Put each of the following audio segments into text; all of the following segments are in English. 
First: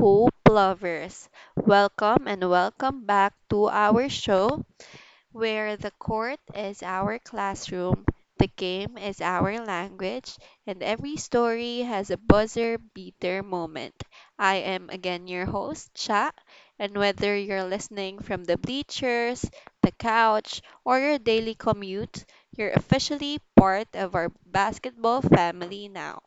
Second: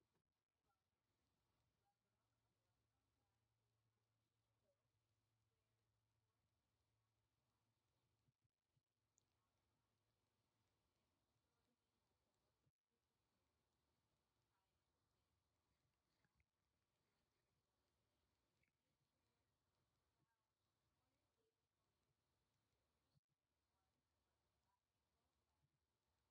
Hope lovers? Welcome and welcome back to our show where the court is our classroom, the game is our language, and every story has a buzzer beater moment. I am again your host, Cha, and whether you're listening from the bleachers, the couch, or your daily commute, you're officially part of our basketball family now.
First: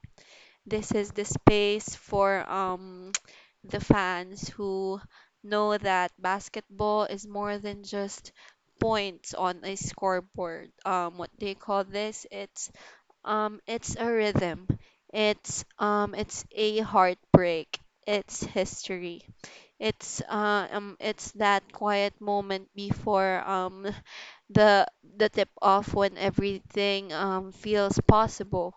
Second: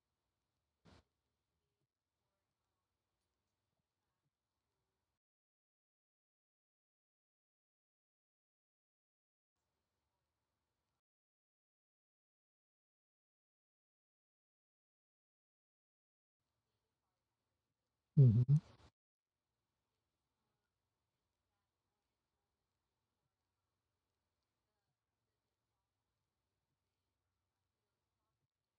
This is the space for the fans who know that basketball is more than just points on a scoreboard. What they call this? It's a rhythm. It's a heartbreak. It's Mhm. history. It's that quiet moment before the the tip off when everything feels possible,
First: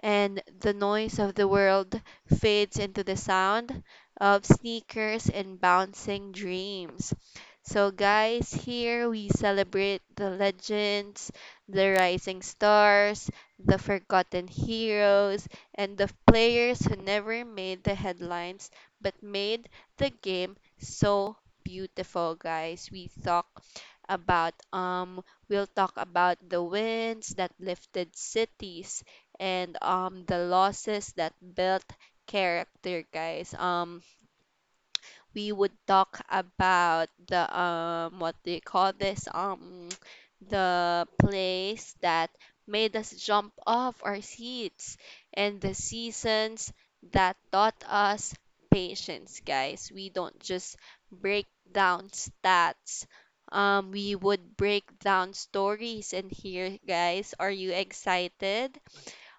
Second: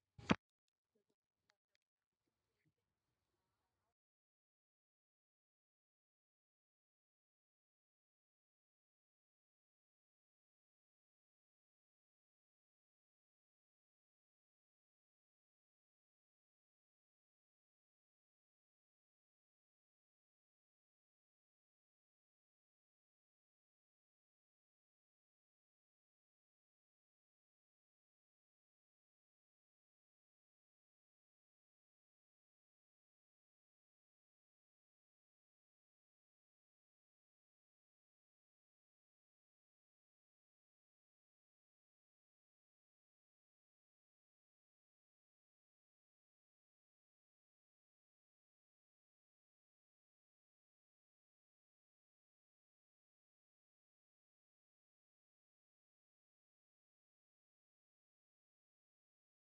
and the noise of the world fades into the sound of sneakers and bouncing dreams. So, guys, here we celebrate the legends, the rising stars, the forgotten heroes, and the players who never made the headlines but made the game so beautiful, guys. We talk about we'll talk about the winds that lifted cities and the losses that built character, guys. We would talk about the what do you call this the place that made us jump off our seats and the seasons that taught us patience, guys. We don't just break down stats. We would break down stories, and here, guys. Are you excited?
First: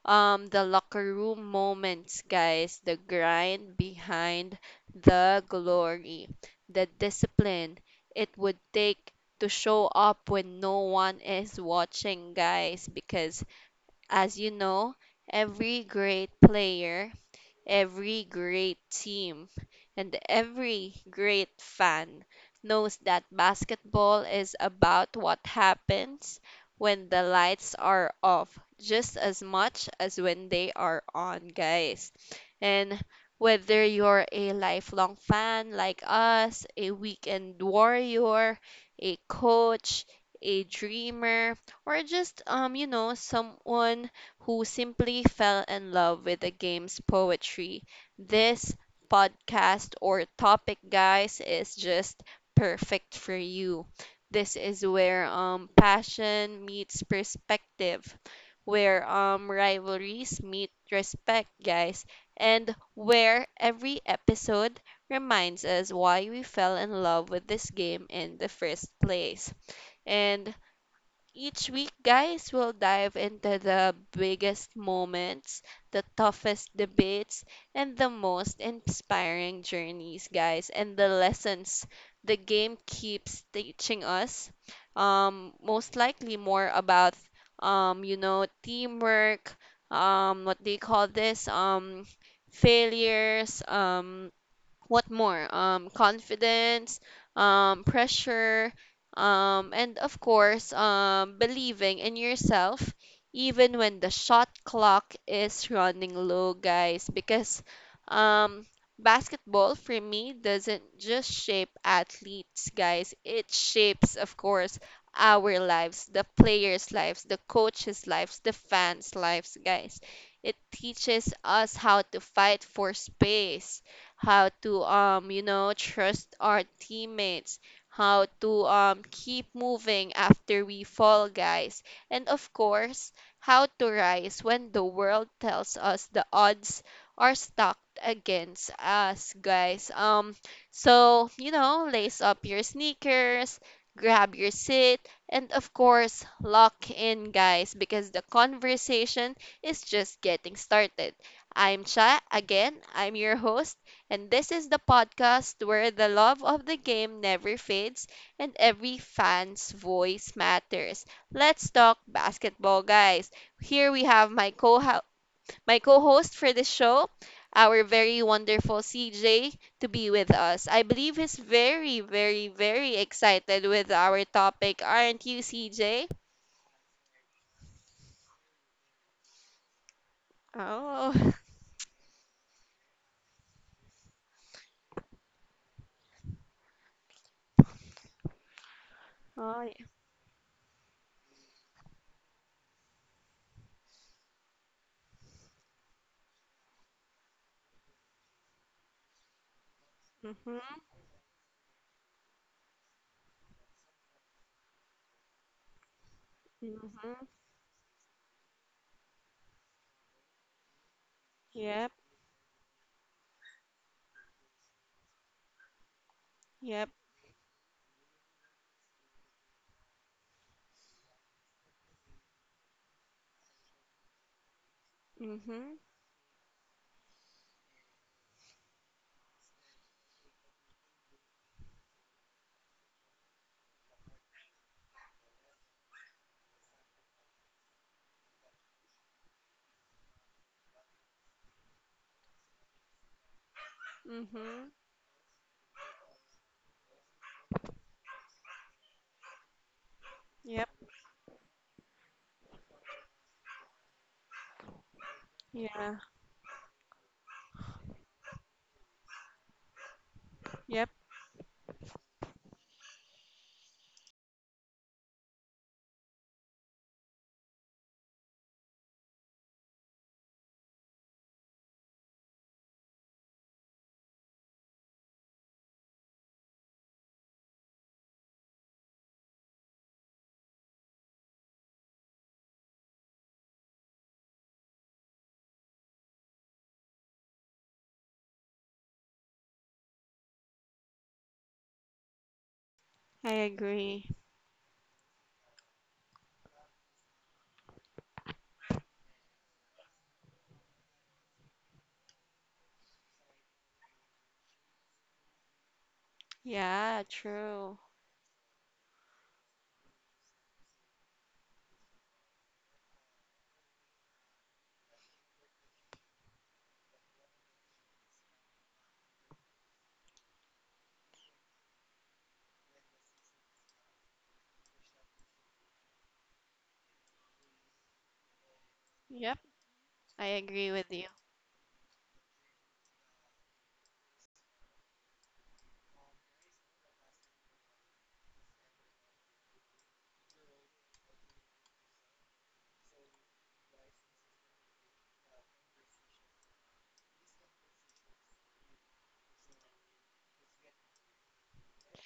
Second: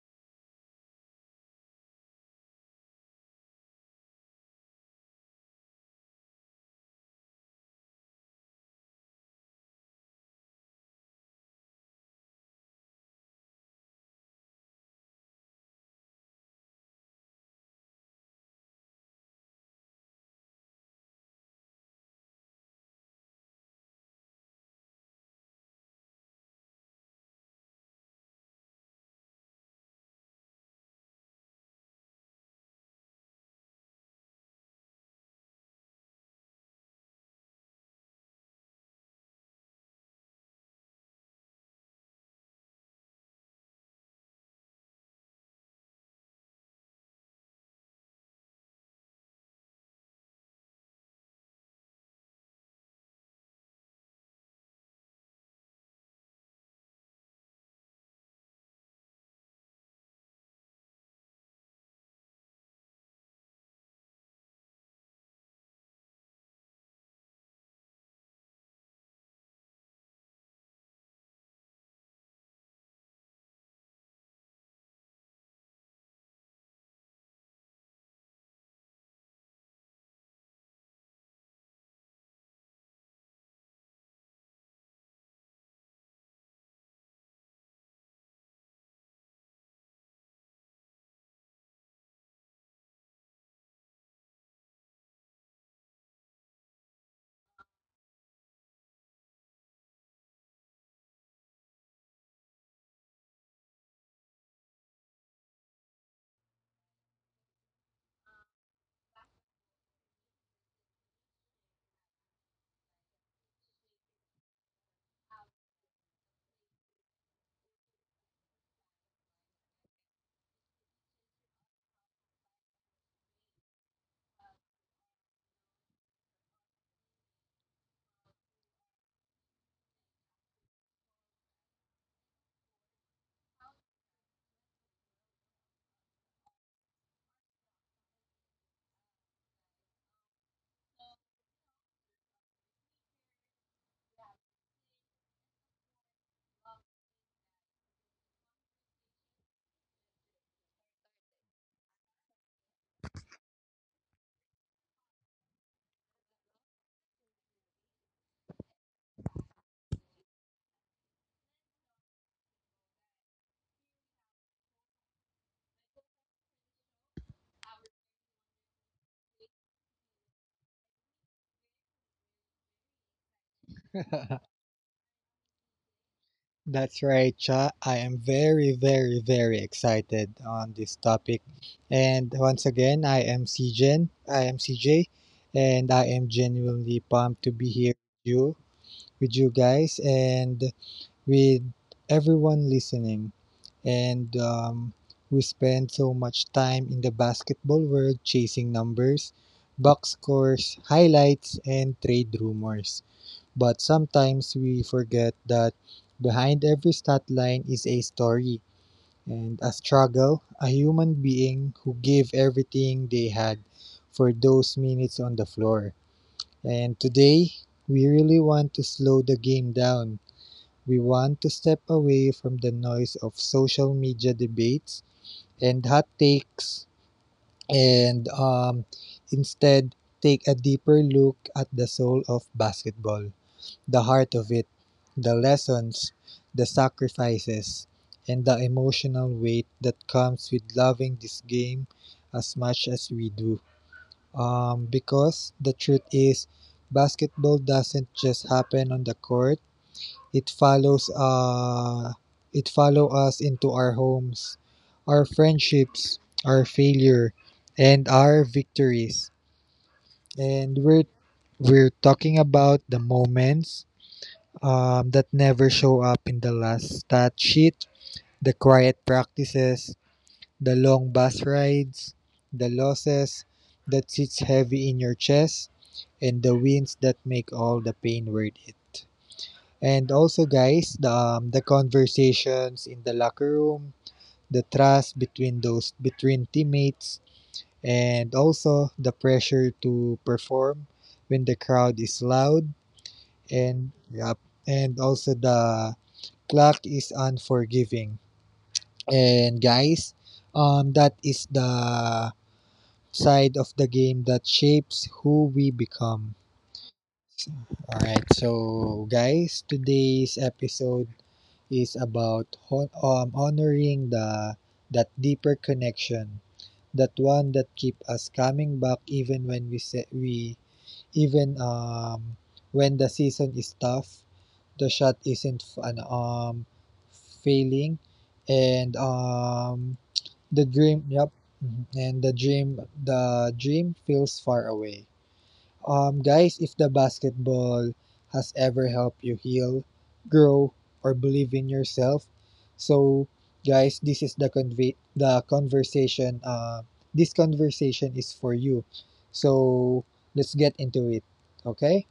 The locker room moments, guys, the grind behind the glory, the discipline it would take to show up when no one is watching, guys, because as you know, every great player, every great team, and every great fan knows that basketball is about what happens when the lights are off just as much as when they are on, guys. And whether you're a lifelong fan like us, a weekend warrior, a coach, a dreamer, or just you know someone who simply fell in love with the game's poetry. This podcast or topic, guys, is just perfect for you. This is where passion meets perspective, where rivalries meet respect, guys, and where every episode reminds us why we fell in love with this game in the first place. And each week, guys, we'll dive into the biggest moments, the toughest debates, and the most inspiring journeys, guys, and the lessons the game keeps teaching us. Most likely more about, you know, teamwork, what they call this, failures, what more confidence, pressure, and of course believing in yourself even when the shot clock is running low, guys, because um basketball for me doesn't just shape athletes, guys. It shapes, of course, our lives, the players' lives, the coaches' lives, the fans' lives, guys. It teaches us how to fight for space, how to you know trust our teammates, how to keep moving after we fall, guys. And of course, how to rise when the world tells us the odds are stacked against us, guys. So, you know, lace up your sneakers, grab your seat, and of course, lock in, guys, because the conversation is just getting started. I'm Cha. Again, I'm your host, and this is the podcast where the love of the game never fades and every fan's voice matters. Let's talk basketball, guys. Here we have my co my co-host for the show, our very wonderful CJ to be with us. I believe he's very, very, very excited with our topic, aren't you, CJ? That's right, Cha. I am very, very, very excited on this Oh, topic. And once again, I am CJ, and I am genuinely pumped to be here with you, oh, yeah. guys, and with everyone listening, and who spend so much time in the basketball world chasing numbers, box Mhm. scores, highlights, and trade rumors, but sometimes we forget that behind every stat Mhm. line is a story and a struggle, a human being who Yep. gave everything they had for those minutes on the floor. Yep. And today, we really want to slow the game down. We want to step away from the noise of social media debates Mhm. and hot takes and instead take a deeper look at the soul of basketball, the heart of it, the lessons, the sacrifices, and the emotional weight that comes with loving this game as much as we do. Mhm. Because the truth is, basketball doesn't just happen on the court. It Yep. follows uh, it follow us into our homes, our Yeah. friendships, our failure, and our victories. And Yep. we're talking about the moments that never show up in the last stat sheet, the quiet practices, the long bus rides, the losses that sits heavy in your chest, and the wins that make all the pain worth it. And also, guys, the conversations in the locker room, the trust between teammates, and also the pressure to perform when the crowd is loud, I and agree. yeah, and also the clock is unforgiving. And guys, that is the side of the game that shapes who we become. Yeah, true. Alright, so guys, today's episode is about honoring the that deeper connection, that one that keep us coming back even when we say we, even when the season is tough, the shot isn't failing, and Yep, I the agree with dream. you. Yep, mhm, and the dream feels far away. Guys, if the basketball has ever helped you heal, grow, or believe in yourself, so guys, this is the conversation. This conversation is for you. So let's get into it. Okay.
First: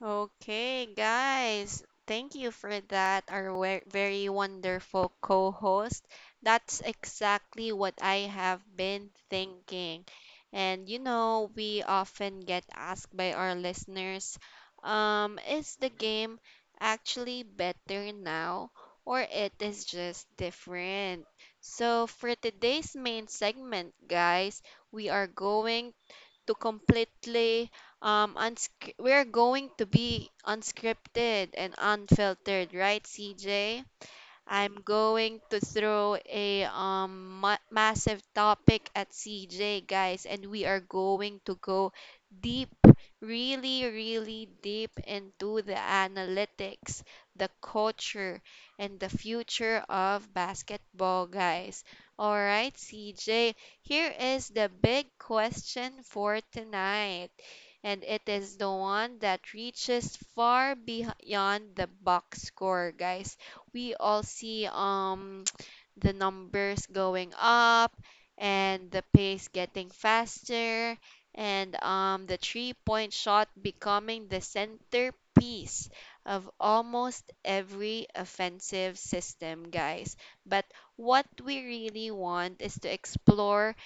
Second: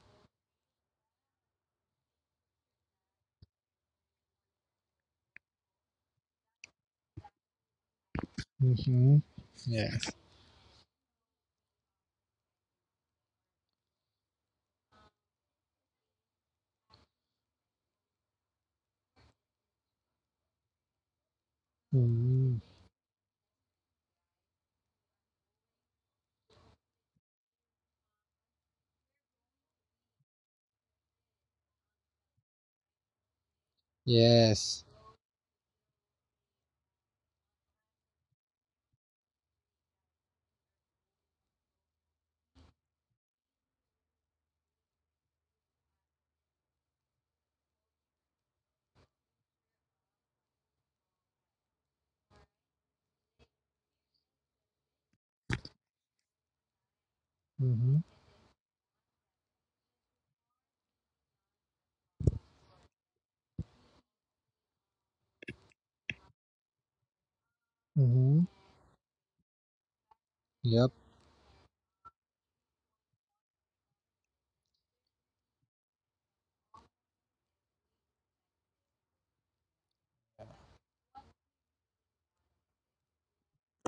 Okay, guys, thank you for that, our very wonderful co host. That's exactly what I have been Mm-hmm. thinking. Yes. And you know, we often get asked by our listeners, is the game actually better now or it is just different? So, for Mm-hmm. today's main segment, guys, we are going to completely We're going to be unscripted and unfiltered, right, CJ? I'm Yes. going to throw a massive topic at CJ, guys, and we are going to go deep, really, really deep into the analytics, the culture, and the future of basketball, guys. All right, CJ, here is the big question for tonight. Mm-hmm. And it is the one that reaches far beyond the box score, guys. We all see the numbers going up Mm-hmm. and the pace getting Yep. faster and the 3 point shot becoming the centerpiece of almost every offensive system, guys. But what we really want is to explore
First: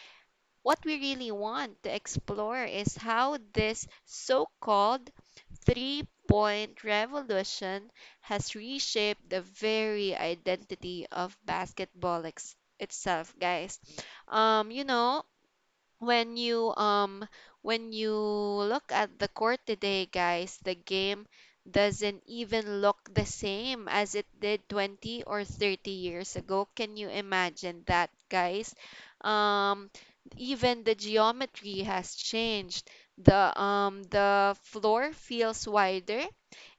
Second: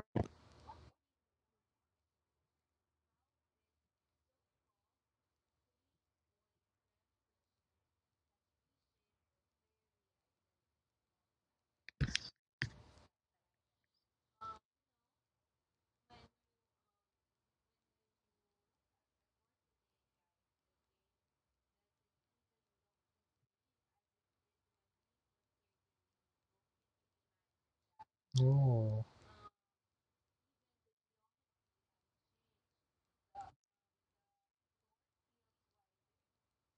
what we really want to explore is how this so called 3 point revolution has reshaped the very identity of itself, guys. You know, when you um when you look at the court today, guys, the game doesn't even look the same as it did 20 or 30 years ago. Can you imagine that, guys? Oh. Um, Even the geometry has changed. The floor feels wider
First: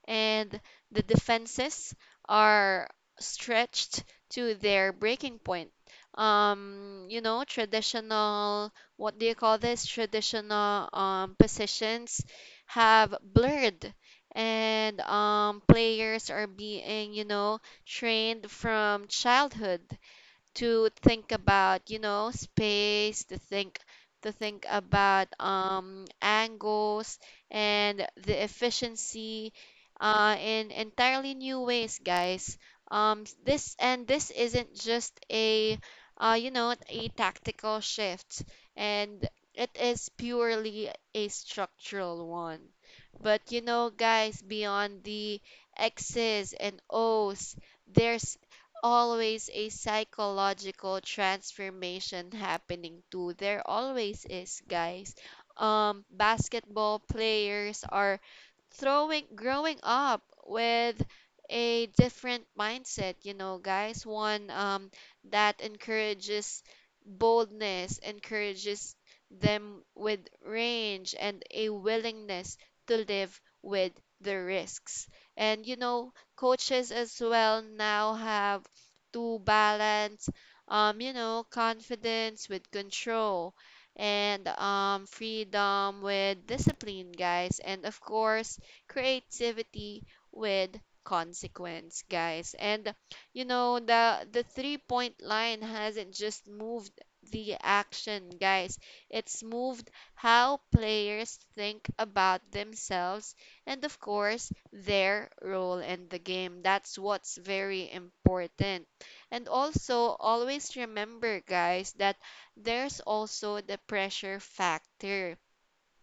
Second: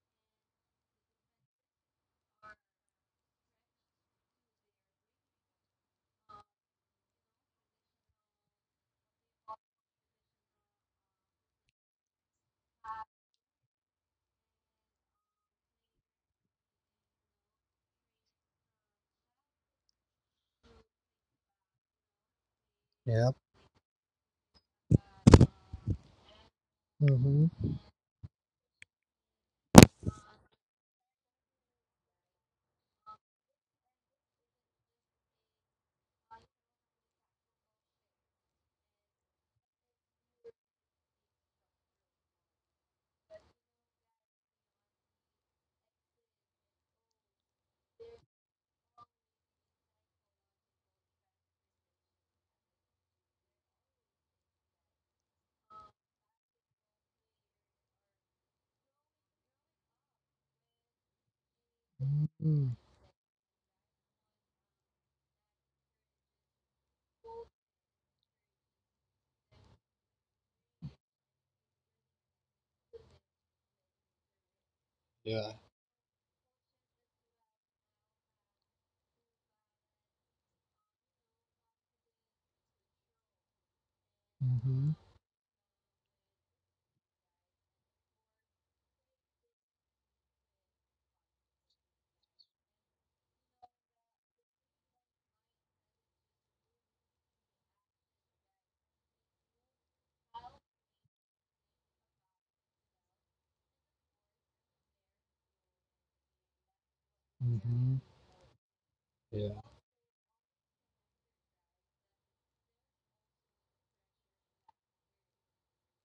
and the defenses are stretched to their breaking point. You know, traditional, what do you call this? Traditional positions have blurred, and players are being, you know, trained from childhood to think about, you know, space, Yep. To think about angles Mm-hmm. and the efficiency in entirely new ways, guys. This isn't just a you know a tactical shift, and it is purely a structural one. But you know, guys, beyond the X's and O's, there's always a psychological transformation happening too. There always is, guys. Basketball players are throwing growing up with a different Mm-hmm. mindset, you know, guys. One that encourages boldness, encourages them with range and a willingness to live with the risks. Yeah. And you know, coaches as well now have to balance you know confidence with control and Mm-hmm. Freedom with discipline, guys, and of course creativity with consequence, guys. And you know, the 3 point line hasn't just moved the action, guys. It's moved how players think about themselves and of course their role in the game. That's what's very Mm-hmm. important. And Yeah. also, always remember, guys, that there's also the pressure factor.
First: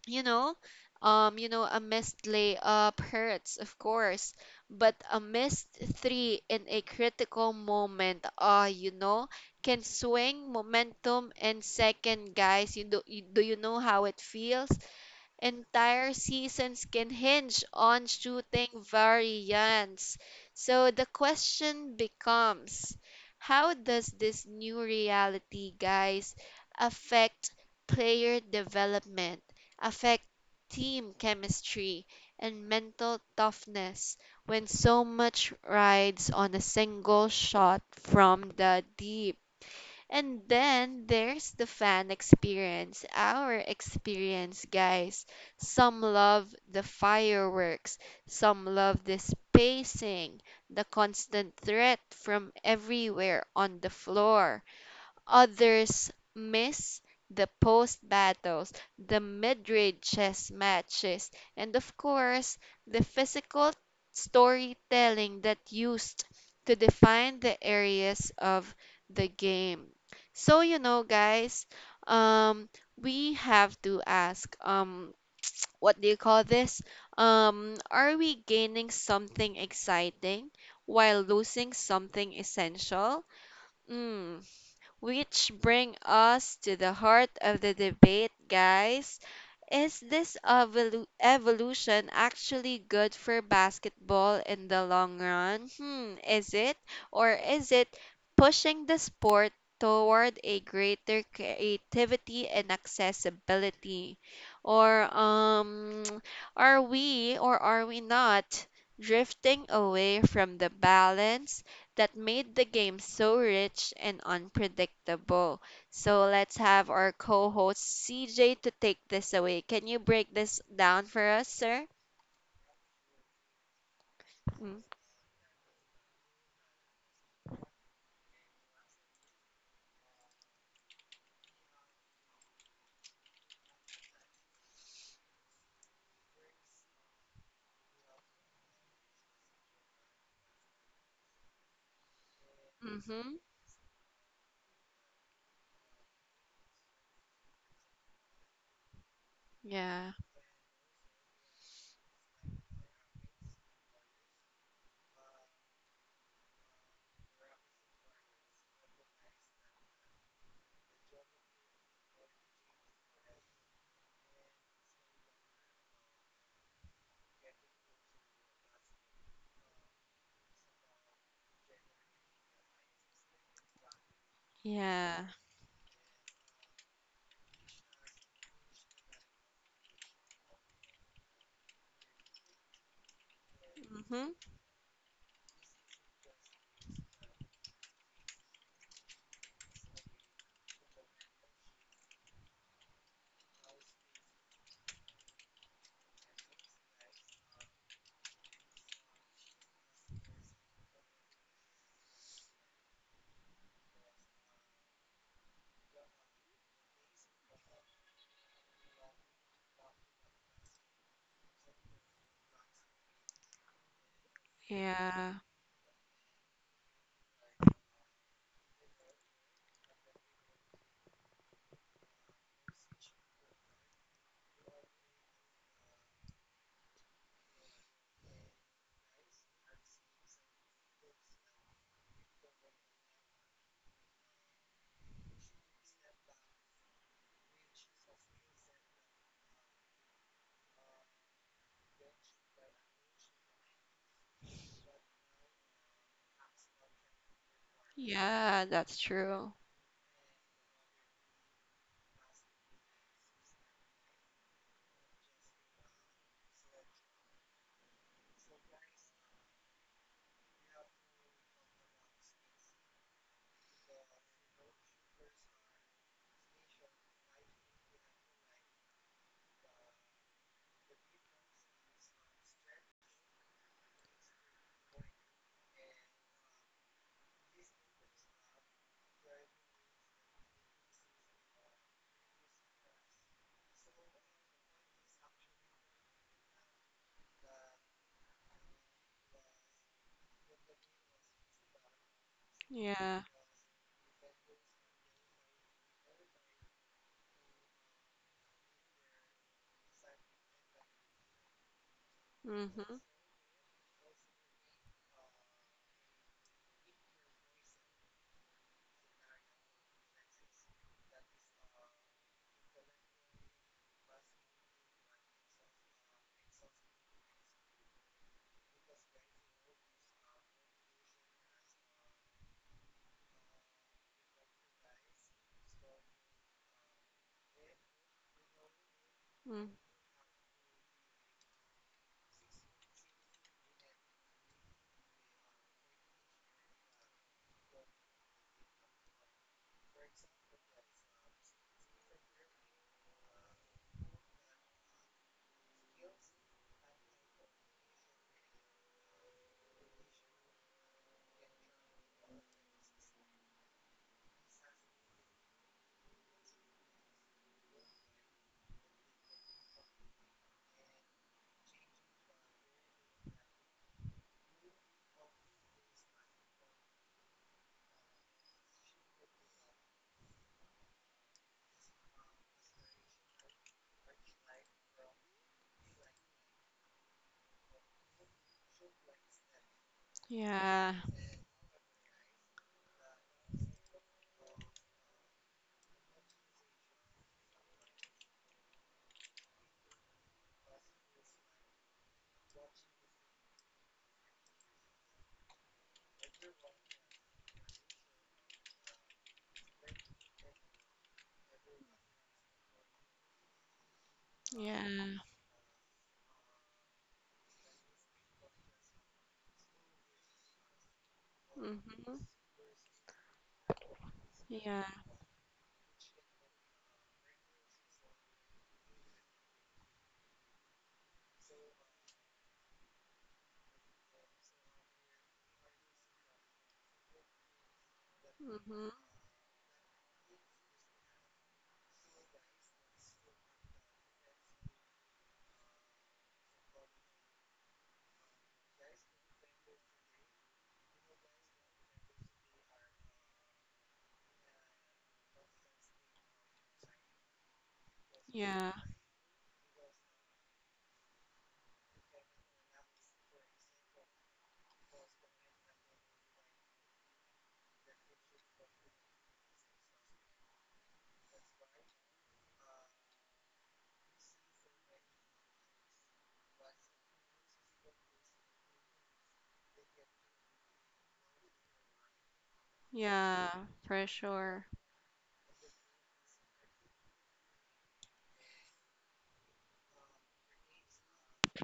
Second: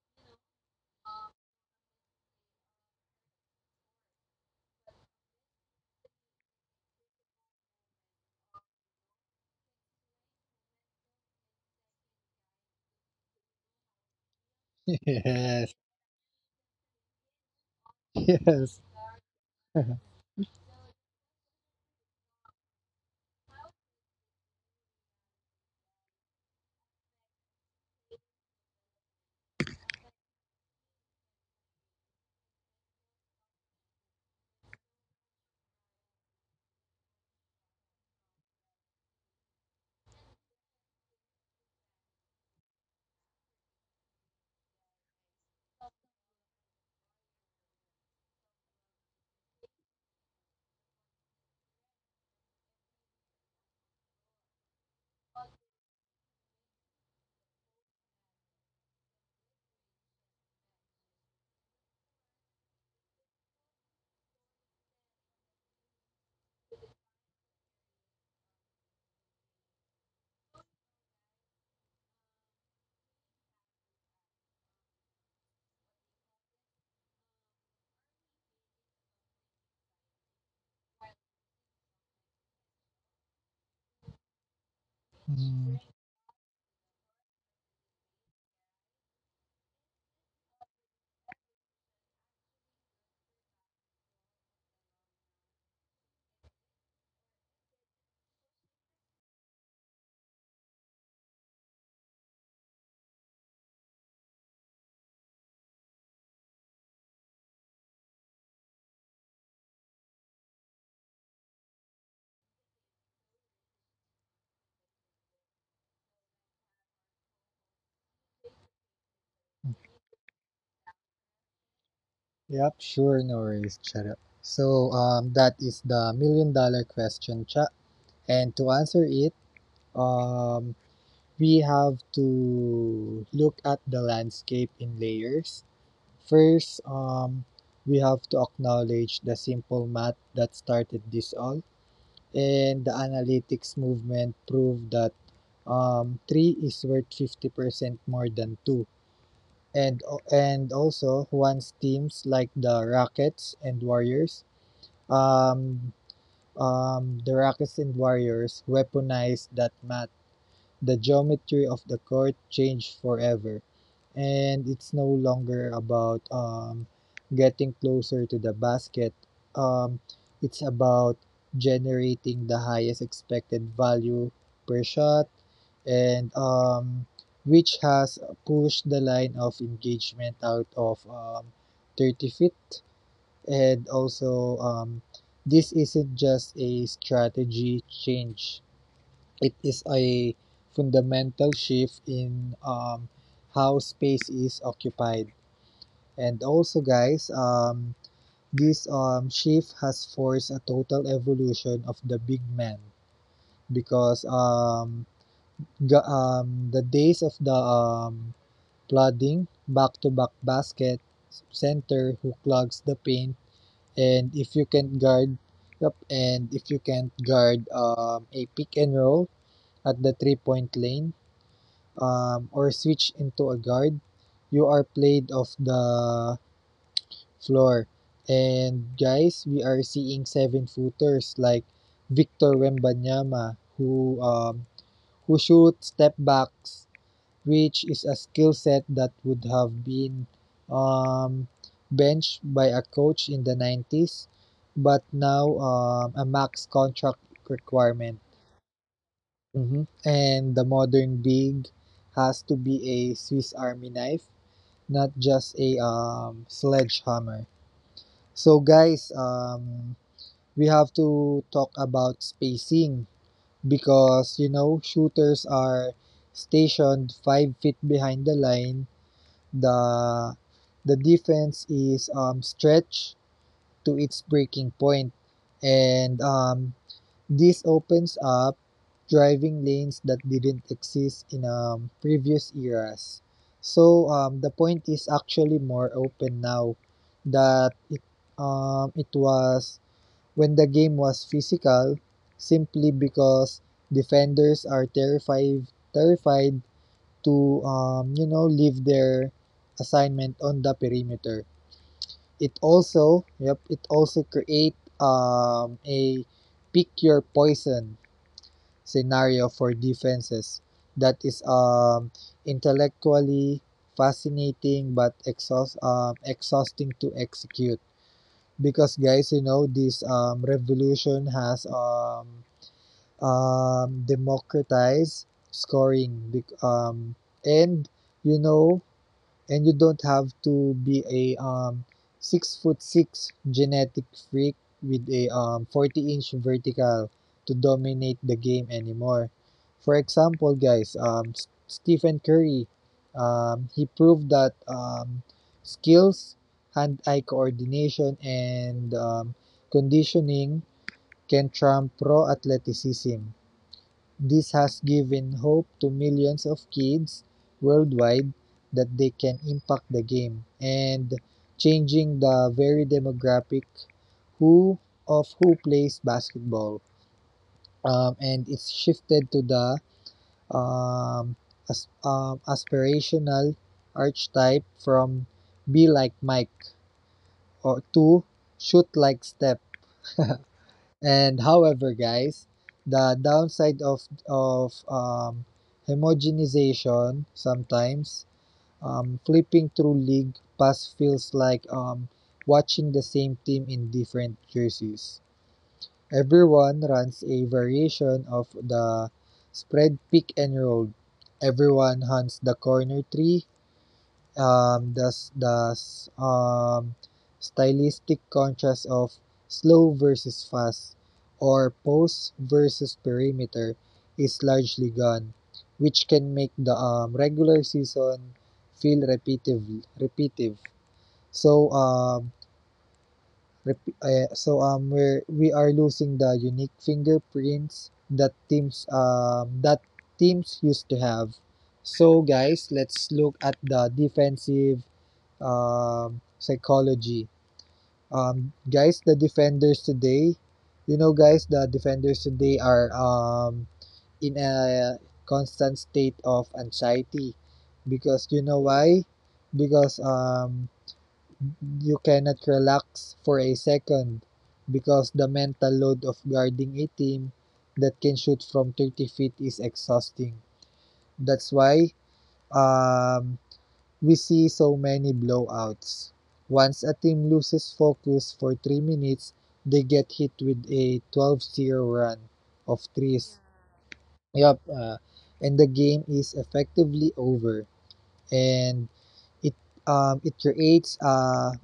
You know, you know, a missed layup hurts, of course, but a missed three in a critical moment, ah, you know, can swing momentum and second, guys. Do you know how it feels? Yes. Entire seasons can hinge on shooting Yes. variants. So the question becomes, how does this new reality, guys, affect player development, affect team chemistry, and mental toughness when so much rides on a single shot from the deep? And then there's the fan experience, our experience, guys. Some love the fireworks, some love the spacing, the constant threat from everywhere on the floor. Others miss the post battles, the mid ranges matches, and of course, the physical storytelling that used to define the areas of the game. So, you know, guys, um, we have to ask, what do you call this? Are we gaining something exciting while losing something essential? Mm, which Mm. bring us to the heart of the debate, guys. Is this evolution actually good for basketball in the long run? Hmm, is it? Or is it pushing the sport toward a greater creativity and accessibility? Or are we or are we not drifting away from the balance that made the game so rich and unpredictable? So let's have our co host CJ to take this away. Can you break this down for us, sir? Yep, sure, no worries, shut up. So, that is the million dollar question, Cha. And to answer it, um, we have to look at the landscape in layers. First, we have to acknowledge the simple math that started this all, and the Mm-hmm. analytics movement proved that 3 is worth 50% more than 2. And Yeah. Also once teams like the Rockets and Warriors, um, the Rockets and Warriors weaponized that ma the geometry of the court changed forever, and it's no longer about getting closer to the basket. Um, it's about generating the highest expected value per Yeah. shot, and which has pushed the line of engagement out of 30 feet. And Mm-hmm. also, this isn't just a strategy change, it is a fundamental shift in how space is occupied. And also, guys, this shift has forced a total evolution of the big man because the days of the plodding back to back basket center who clogs the paint, and if you can not Yeah. guard, yup, and if you can't guard a pick and roll at the 3-point lane, or switched into a guard, you are played off the floor. And guys, we are seeing 7-footers like Victor Wembanyama who shoots step backs, which is a skill set that would have been um, benched by a coach in the 90s, but now a max contract requirement. Yeah, that's true. Mhm. And the modern big has to be a Swiss Army knife, not just a sledgehammer. So guys, we have to talk about spacing because you know shooters are stationed 5 feet behind the line. The the defense is stretched to its breaking point, and this opens up driving lanes that didn't exist in previous eras. So the point is actually more open now that it was when the game was physical, simply Yeah. because defenders are terrified to leave their assignment on the perimeter. It Mm-hmm. also, yep, it also create a pick your poison scenario for defenses that is intellectually fascinating but exhausting to execute because guys you know this revolution has democratized scoring, um, and you know and Mm. you don't have to be a 6-foot-6 genetic freak with a 40-inch vertical to dominate the game anymore. For example, guys, Stephen Curry, he proved that skills, hand eye coordination, and conditioning can trump pro athleticism. This has given hope to millions of kids worldwide that they can impact the game and changing the very demographic who of who plays basketball. And it's shifted to the um, aspirational archetype from be like Mike or to shoot like Steph. Yeah. And however, guys, the downside of homogenization: sometimes flipping through league pass feels like watching the same team in different jerseys. Everyone runs a variation of the spread pick and roll. Everyone hunts the corner three, Yeah. um, the the um, stylistic contrast of slow versus fast or Mm-hmm. post versus perimeter is Yeah. largely gone, which can make the regular season feel repetitive. Repetitive. So um, so we are losing the unique fingerprints that teams Mm-hmm. um, that teams used to have. So guys, let's look at the defensive psychology. The defenders today, you know, guys, the defenders today are in a constant state of anxiety because you know Yeah. why? Because you cannot relax for a second because the mental load of guarding a team that can shoot from 30 feet is exhausting. That's why um, we see so many blowouts. Once a team loses focus for 3 minutes, they get hit with a 12-0 run of threes. Yeah. For Yup. sure. And the game is effectively over. And it it creates a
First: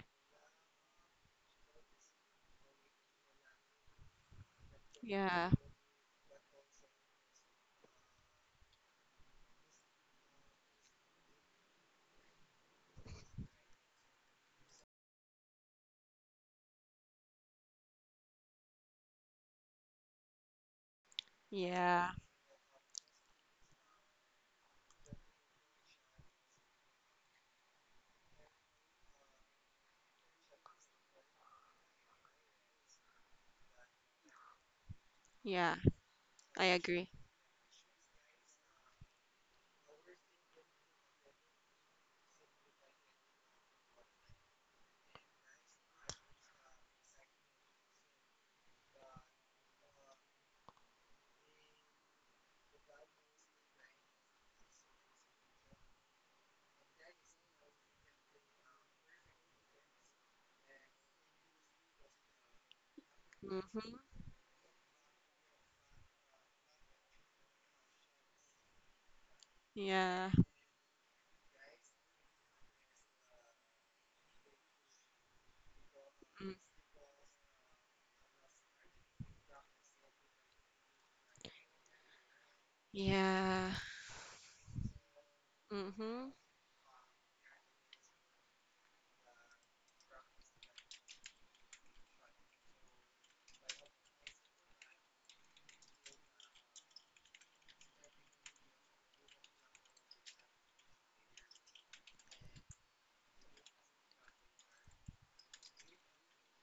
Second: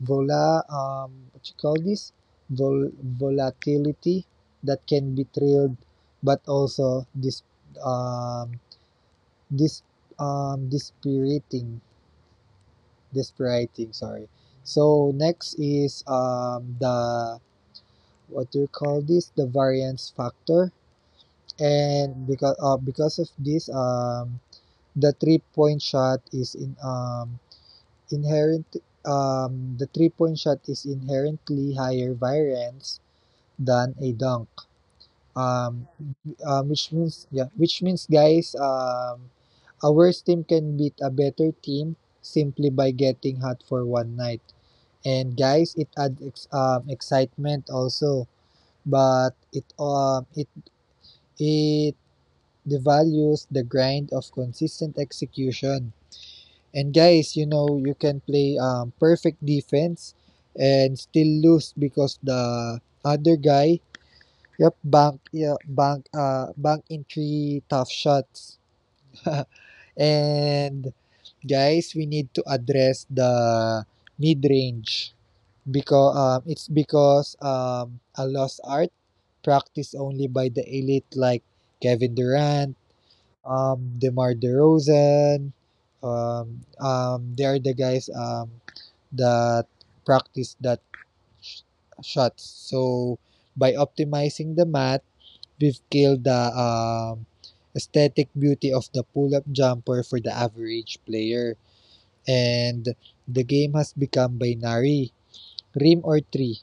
vola what you call this Vol- volatility that can be Yeah. thrilled, but also this, um this dispiriting. This sorry. So next is the what do you call this? The variance factor. Yeah. And because of this the three point shot is in inherent the 3-point shot is inherently higher variance than a dunk. Yeah. Um I agree. Which means guys, a worse team can beat a better team simply by getting hot for one night, and guys it adds excitement also, but it it devalues the grind of consistent execution, and guys you know you can play perfect defense and still lose because the other guy, Mm-hmm. yep, bank yeah bank bank in three tough shots. Yeah. And guys, we need to address the mid-range because Mm. it's because a lost art practiced only by the elite like Kevin Durant, Yeah. DeMar DeRozan. Mm-hmm. They are the guys that practice that sh- shots. So by optimizing the math we've killed the aesthetic beauty of the pull-up jumper for the average player. And the game has become binary, rim or tree,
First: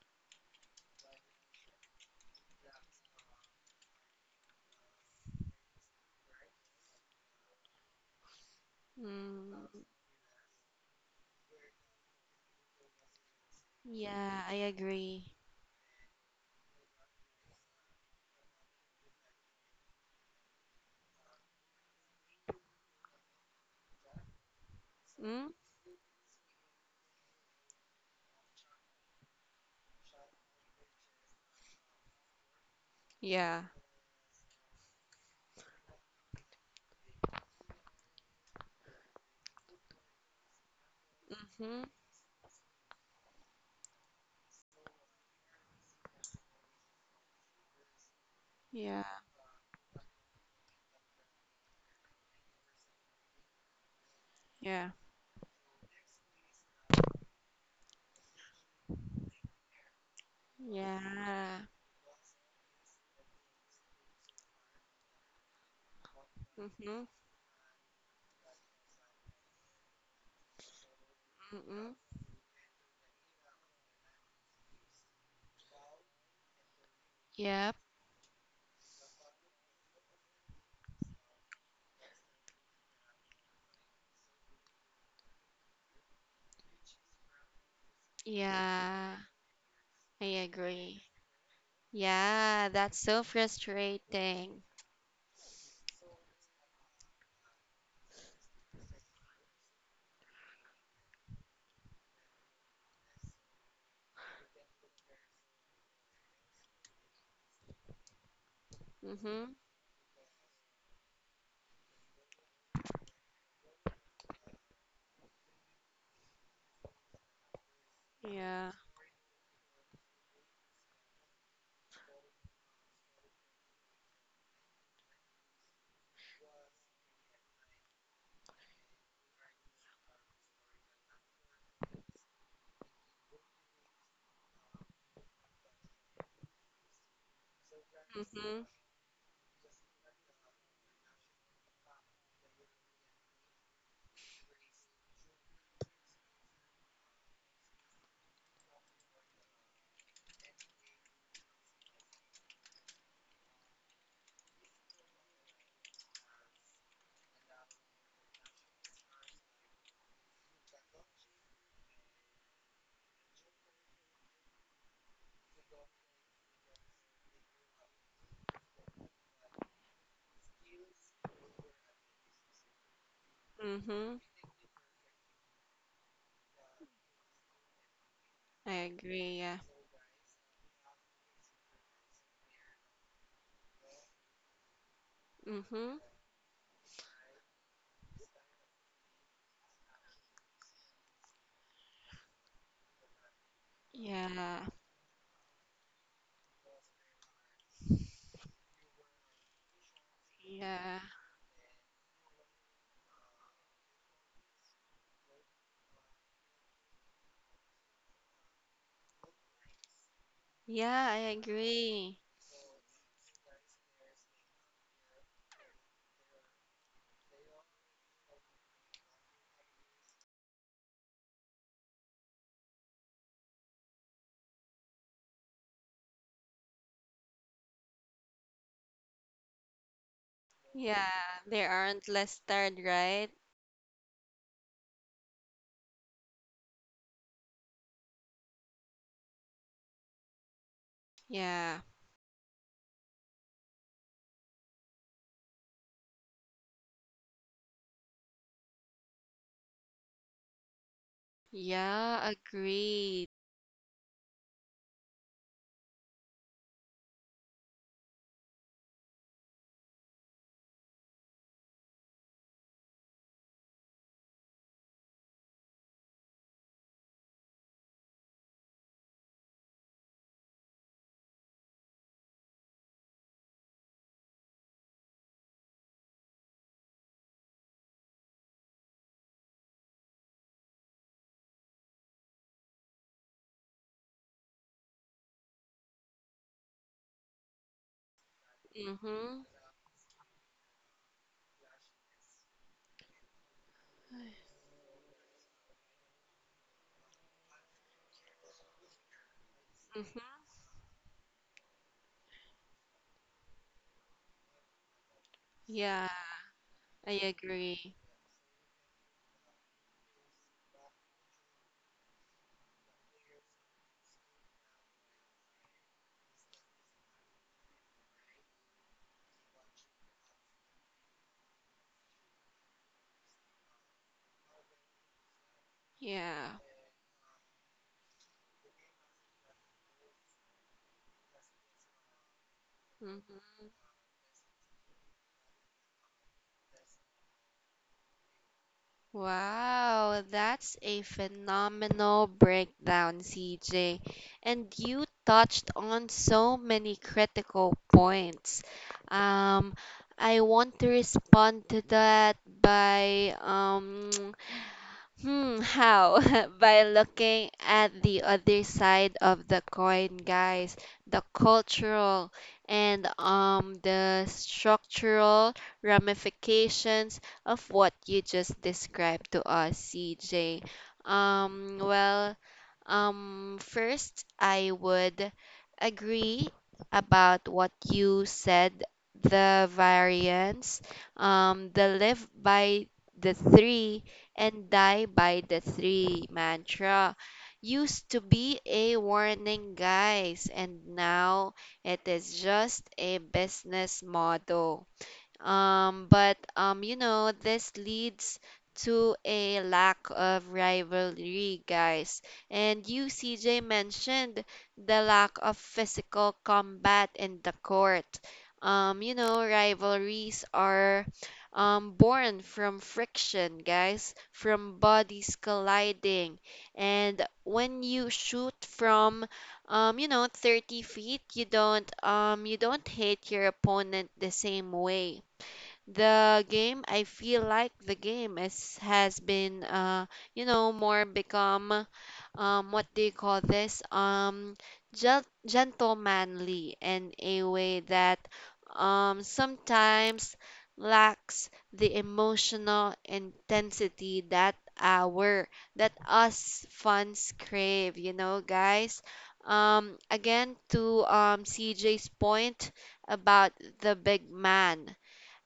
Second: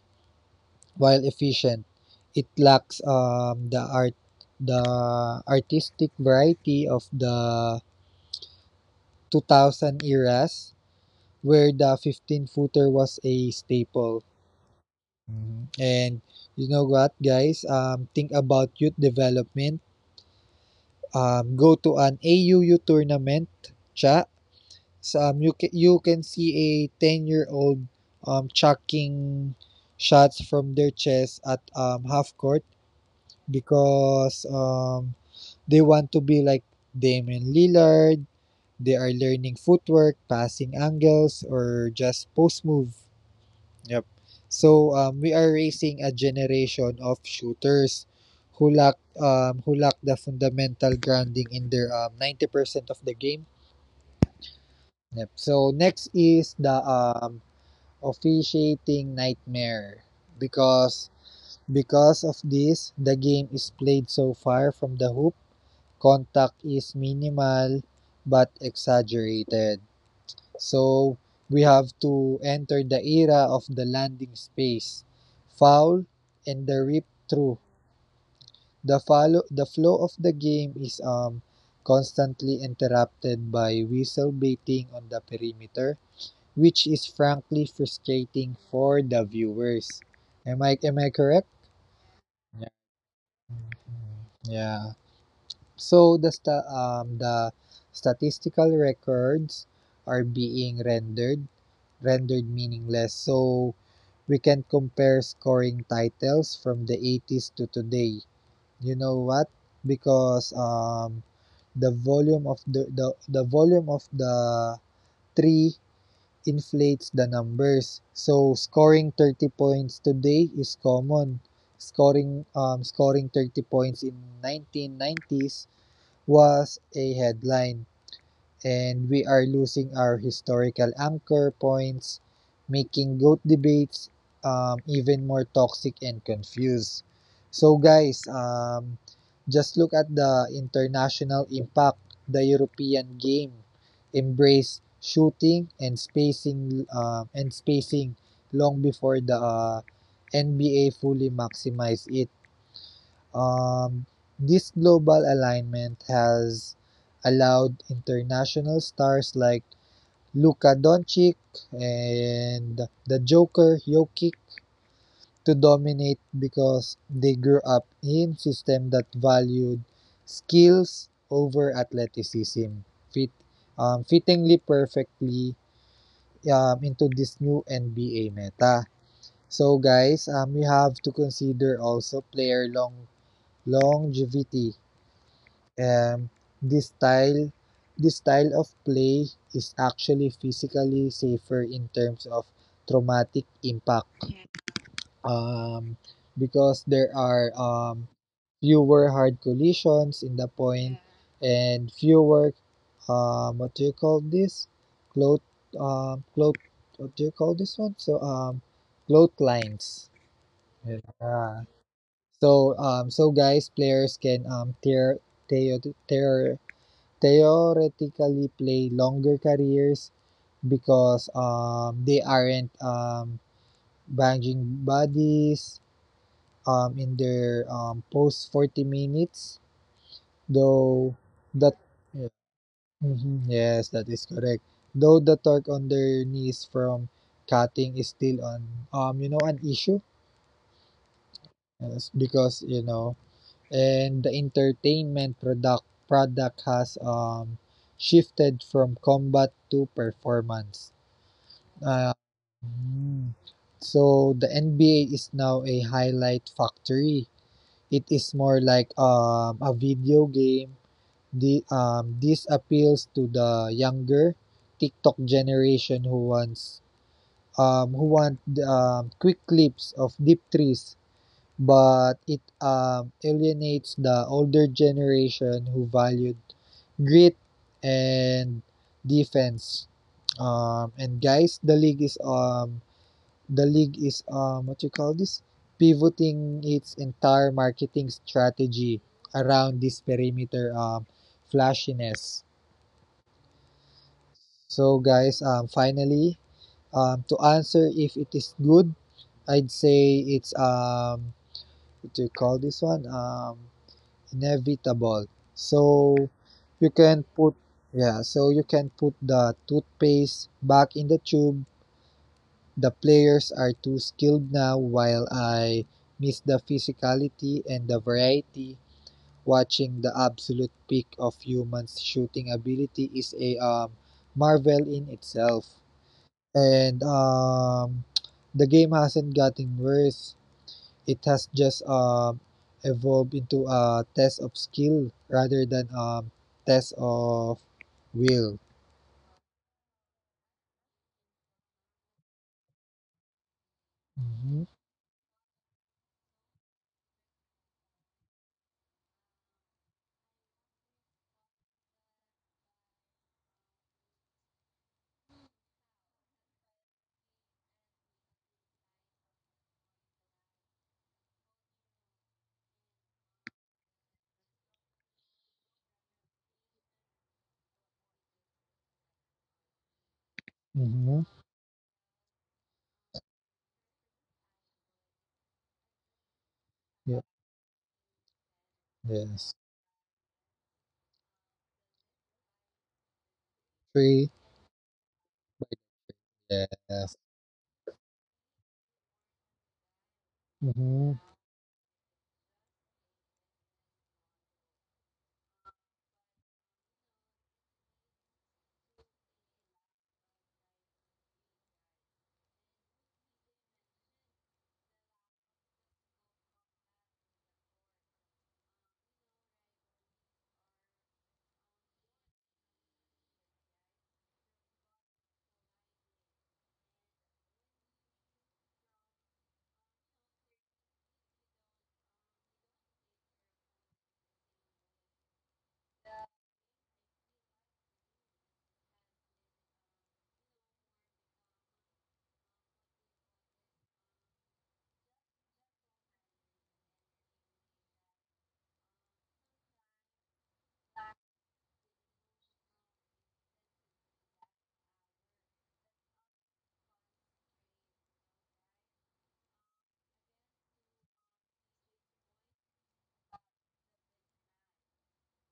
while efficient. It lacks the artistic variety of the Mm, 2000 eras where the 15-footer was a staple. yeah, I agree. Mm-hmm. And you know what, guys? Think about youth development. Go to an AUU tournament siya. So, Mm, you can see a 10-year-old chucking shots from their chest at half court yeah. because they want to be like Damian Lillard. They are learning footwork, passing angles, Mm-hmm. or just post move. Yep. So we are raising a generation of shooters Yeah. Who lack the fundamental grounding in their 90% of the game. Yeah. Yep. So next is the officiating nightmare because Yeah. Of this the game is played so far from the hoop. Contact is Mm-hmm. minimal but exaggerated. So, we Mm-hmm. have to enter the era of the landing space, foul, and the rip through. Yep. The flow of the game is constantly interrupted by whistle baiting on the perimeter, which is frankly frustrating for Yeah. the viewers. I Am I am agree. I correct? Yeah, Yeah. that's so frustrating. Yeah. So the statistical records are being rendered meaningless. So we can compare scoring titles from the 80s to today. You know what? Mm-hmm. Because the volume of the tree inflates the numbers. So Yeah. scoring 30 points today is common. Scoring 30 points in 1990s was a headline, and we are losing our historical anchor points, making GOAT debates even more toxic and confused. So, guys, Mm-hmm. Just look at the international impact. The European game embraced shooting and spacing long before the NBA fully maximized it. Um, this global alignment has allowed international stars like Luka Doncic and the Joker Jokic to dominate because they grew up in system that valued skills over athleticism, fit, um, Mm-hmm. fittingly perfectly into this new NBA I meta. agree. Yeah. So, guys, we have to consider also player longevity. Mm-hmm. Um, this style this style of play is actually physically safer in terms of traumatic impact, Yeah. um, because there are fewer hard collisions in the point Yeah. and fewer, what do you call this? Cloth, um, cloth what do you call this one? So, cloth lines. Yeah, I Yeah. agree. So, guys, players can tear tear tear theoretically play longer careers because they aren't banging bodies in their post 40 minutes. Yeah, Though they that, aren't yeah. listed, right? Mhm. Yes, that is correct. Though the torque on their knees from cutting is still on, an issue. Yeah. Yes, and the entertainment product has shifted from combat to performance. Uh, Yeah, mm. agree. So the NBA is now a highlight factory. It is more like a video game. The this appeals to the younger TikTok generation who want quick clips of deep trees, but it alienates the older generation who valued grit and defense. And guys, the league is what you call this, pivoting its entire marketing strategy Mm-hmm. around this perimeter flashiness. So, guys, finally, to answer if it is good, I'd say it's what do you call this one? Inevitable. So Yeah, you I can put agree. Yeah, so you can put the toothpaste back in the tube. The players are too skilled now while I miss the physicality and the variety. Watching the absolute peak of humans' shooting ability is a marvel in itself. Yeah. And the game hasn't gotten worse. It has just evolved Mm-hmm. into a test of skill rather than a test of will. Wow, that's a phenomenal breakdown, CJ. Mm-hmm. And you touched on so many critical points. Um, I want to respond to that by hmm, how? By looking at the other side of the coin, guys, the cultural and the structural ramifications of what you just described to us, CJ. Mm-hmm. Um, well, first, I would agree Yeah. about what you said, Yes. the variance, the live by the three Three. and die by the three mantra Yes. used to be a warning, guys, and Mm-hmm. now it is just a business model. But you know, this leads to a lack of rivalry, guys. And you, CJ, mentioned the lack of physical combat in the court. You know, rivalries are born from friction, guys, from bodies colliding. And when you shoot from you know, 30 feet, you don't hit your opponent the same way I feel like the game is has been you know more become what do you call this gentlemanly in a way that sometimes lacks the emotional intensity that our that us fans crave, you know, guys. Um, again, to CJ's point about the big man,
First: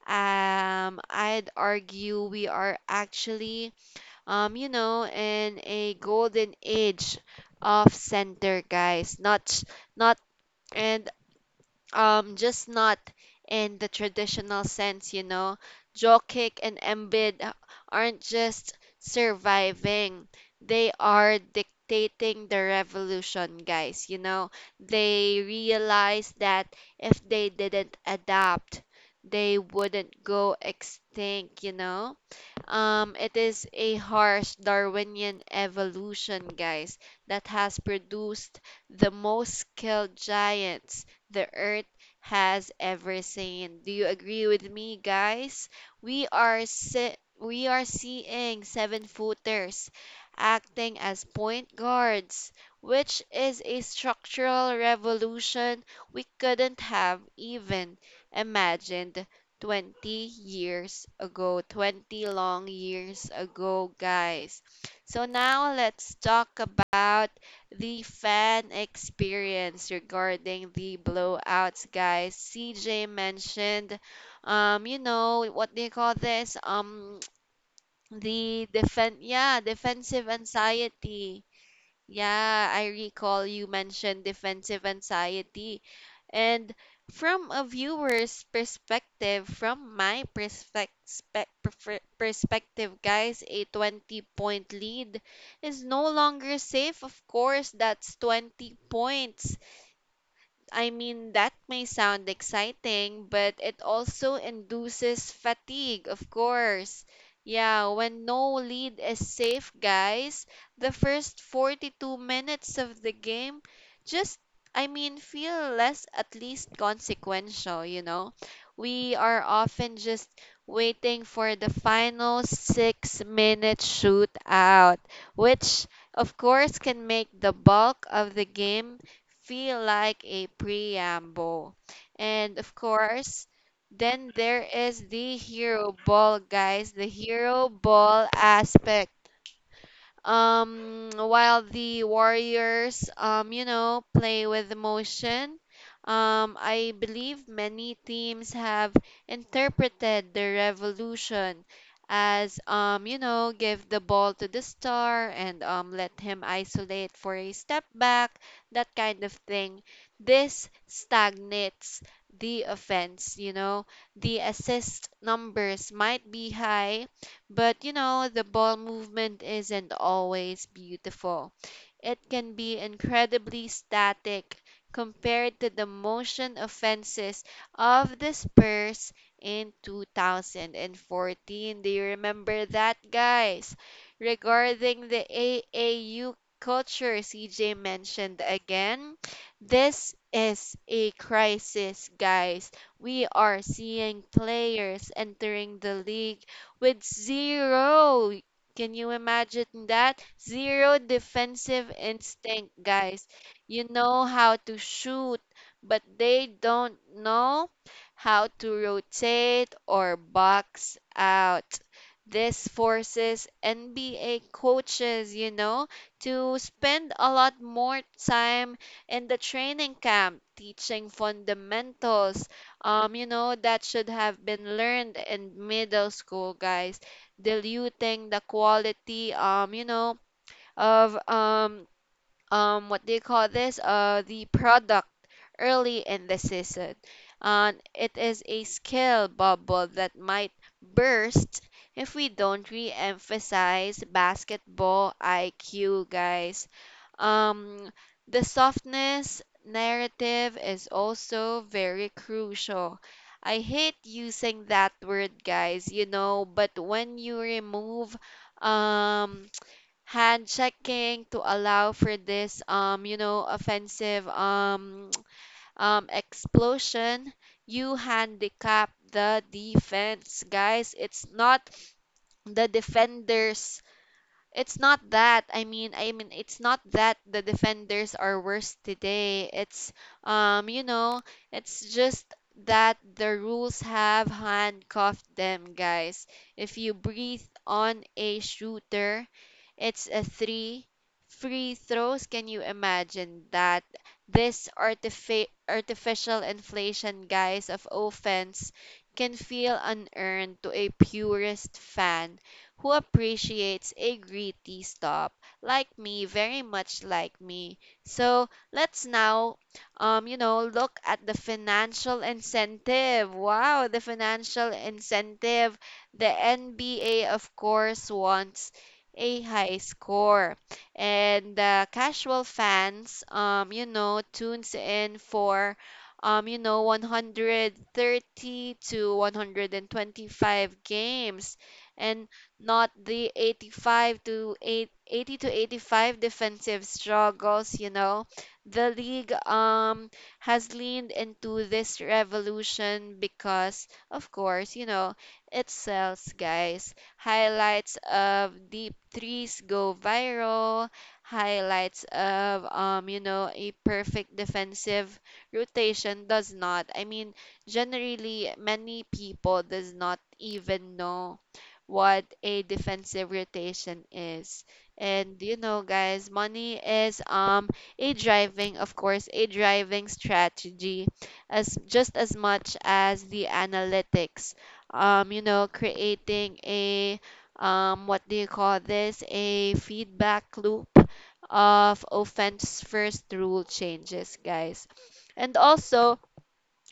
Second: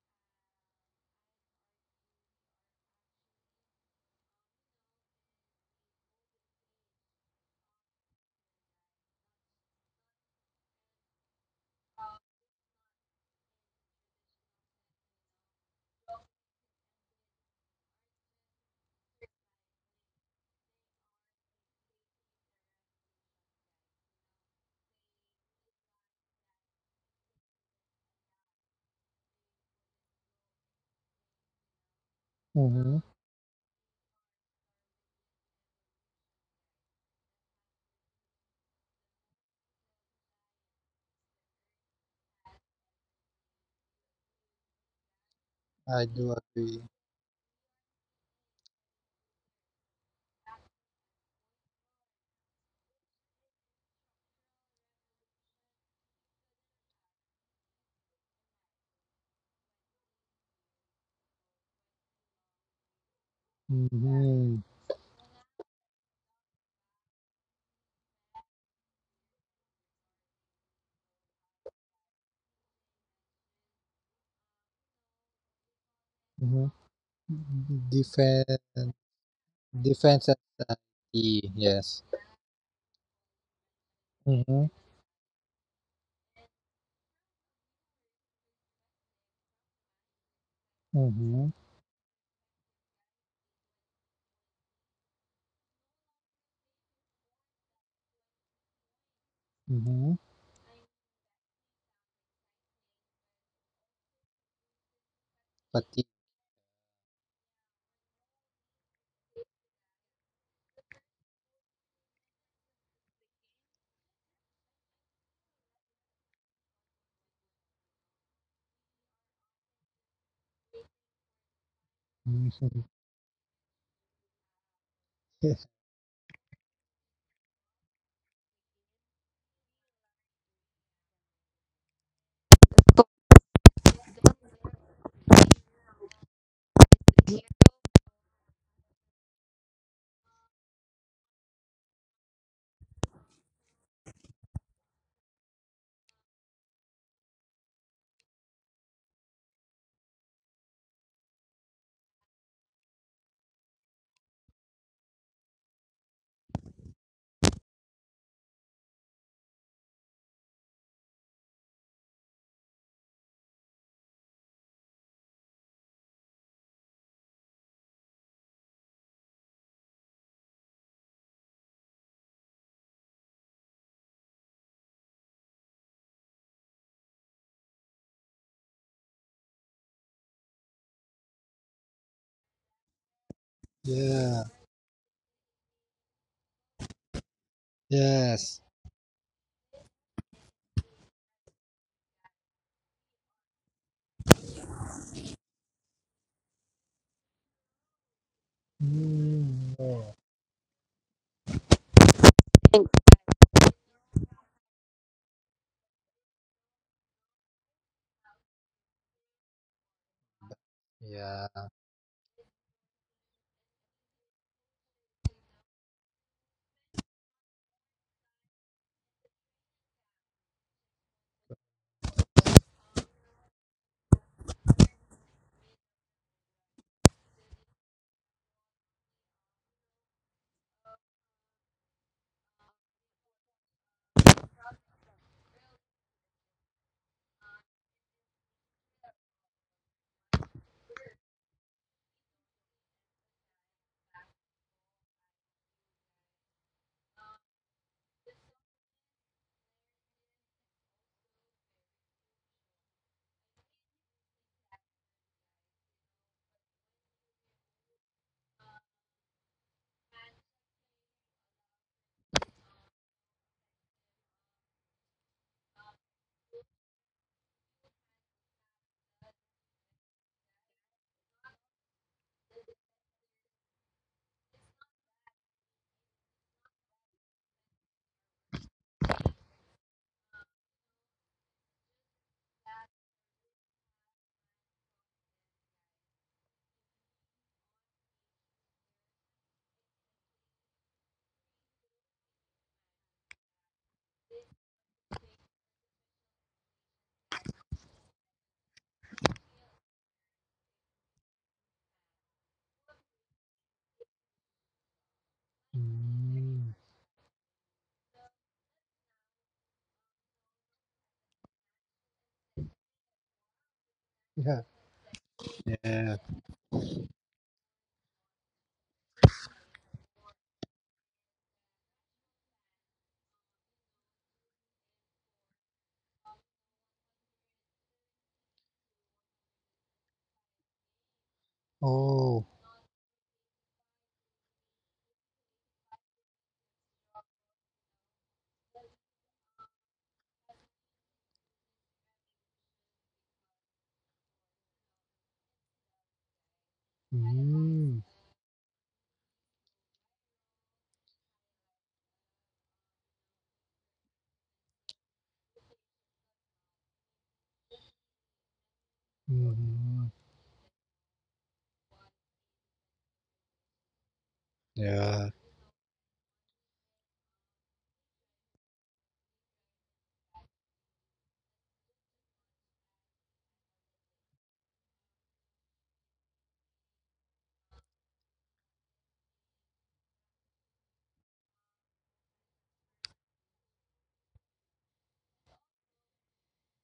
I'd argue we are actually, you know, in a golden age of center guys. Not, not, and just not in the traditional sense, you know. Jokic and embed aren't just surviving, they are dictating the revolution, guys, you know. They realize that if they didn't adapt, they wouldn't go extinct, you know. Mm-hmm. Um, it is a harsh Darwinian evolution, guys, that has produced the most skilled giants the Earth has ever seen. Do you agree with me, guys? I do agree. We are seeing seven-footers acting as point guards, which is a structural revolution we couldn't have even imagined 20 years ago, 20 long years ago, Mm-hmm. guys. So now let's talk about the fan experience regarding the blowouts, guys. CJ mentioned, you know, what they call this? Mm-hmm. Defense, Yeah, defensive defense anxiety. anxiety, Yes. yeah, I recall you mentioned Mm-hmm. defensive anxiety. And from a viewer's perspective, from my perspec- spec- Mm-hmm. perfe- perspective, guys, a 20 point lead is no longer safe. Of course, that's 20 points. Mm-hmm. I mean, that may sound exciting, but it also induces fatigue, Fatigue. of course. Yeah, when no lead is safe, guys, the first 42 minutes of the game just, I mean, feel less, at least consequential, you know? We are often just waiting for the final Mm-hmm. 6 minute shootout, which, of course, can make the bulk of the game feel like a preamble. And of course, then there is the hero ball, guys, the hero ball aspect. While the warriors um, you know, play with emotion, I believe many teams have interpreted the revolution as, you know, give the ball to the star and let him isolate for a step back, that kind of thing. This stagnates the offense, you know. The assist numbers might be high, but you know, the ball movement isn't always beautiful, it can be incredibly static compared to the motion offenses of the Spurs in 2014. Do you remember that, guys? Yeah. Regarding the AAU culture CJ mentioned Yes. again, this is a crisis, guys. We are seeing players entering the league with zero, can you Mm, imagine that? Zero defensive instinct, guys. You know how to shoot, but they don't know how to rotate or box yeah. Yeah. out. This forces NBA coaches, you know, to spend a lot more time in the training camp teaching fundamentals, you know, that should have been learned in middle school, guys, diluting the quality, you know, of what do you call this? The product early in the season. And it is a skill bubble that might burst if we don't re-emphasize basketball IQ, guys. Um, the softness narrative is also very crucial. I hate using that word, guys, you know, but when you remove um, hand checking to allow for this, you know, offensive explosion, you handicap the defense, guys. The defender's it's not that. I mean, it's not that the defenders are worse today. It's you know, it's just that the rules have handcuffed them, guys. If you breathe on a shooter, it's a three free throws. Can you imagine that? This artificial inflation, guys, of offense can feel unearned to a purist fan who appreciates a gritty stop, like me, very Mm, much like me. So let's now, you know, look at the financial incentive. Wow, the financial yeah. incentive. Yeah. The NBA, of course, wants a high score. And the casual fans, you know, tunes in for, you know, 130 to 125 games and Oh. not the 85 to 8, 80 to 85 defensive struggles, you know. The league has leaned into this revolution because, of course, you know, it sells, guys. Highlights Mm, of deep threes go viral, highlights of um, you know, a perfect defensive rotation does not. I mean, generally many people does mm-hmm. not even know what a defensive rotation is. Yeah. And you know, guys, money is a driving, of course, a driving strategy as just as much as the analytics, you know, creating a what do you call this? A feedback loop of offense first rule changes, guys. And also,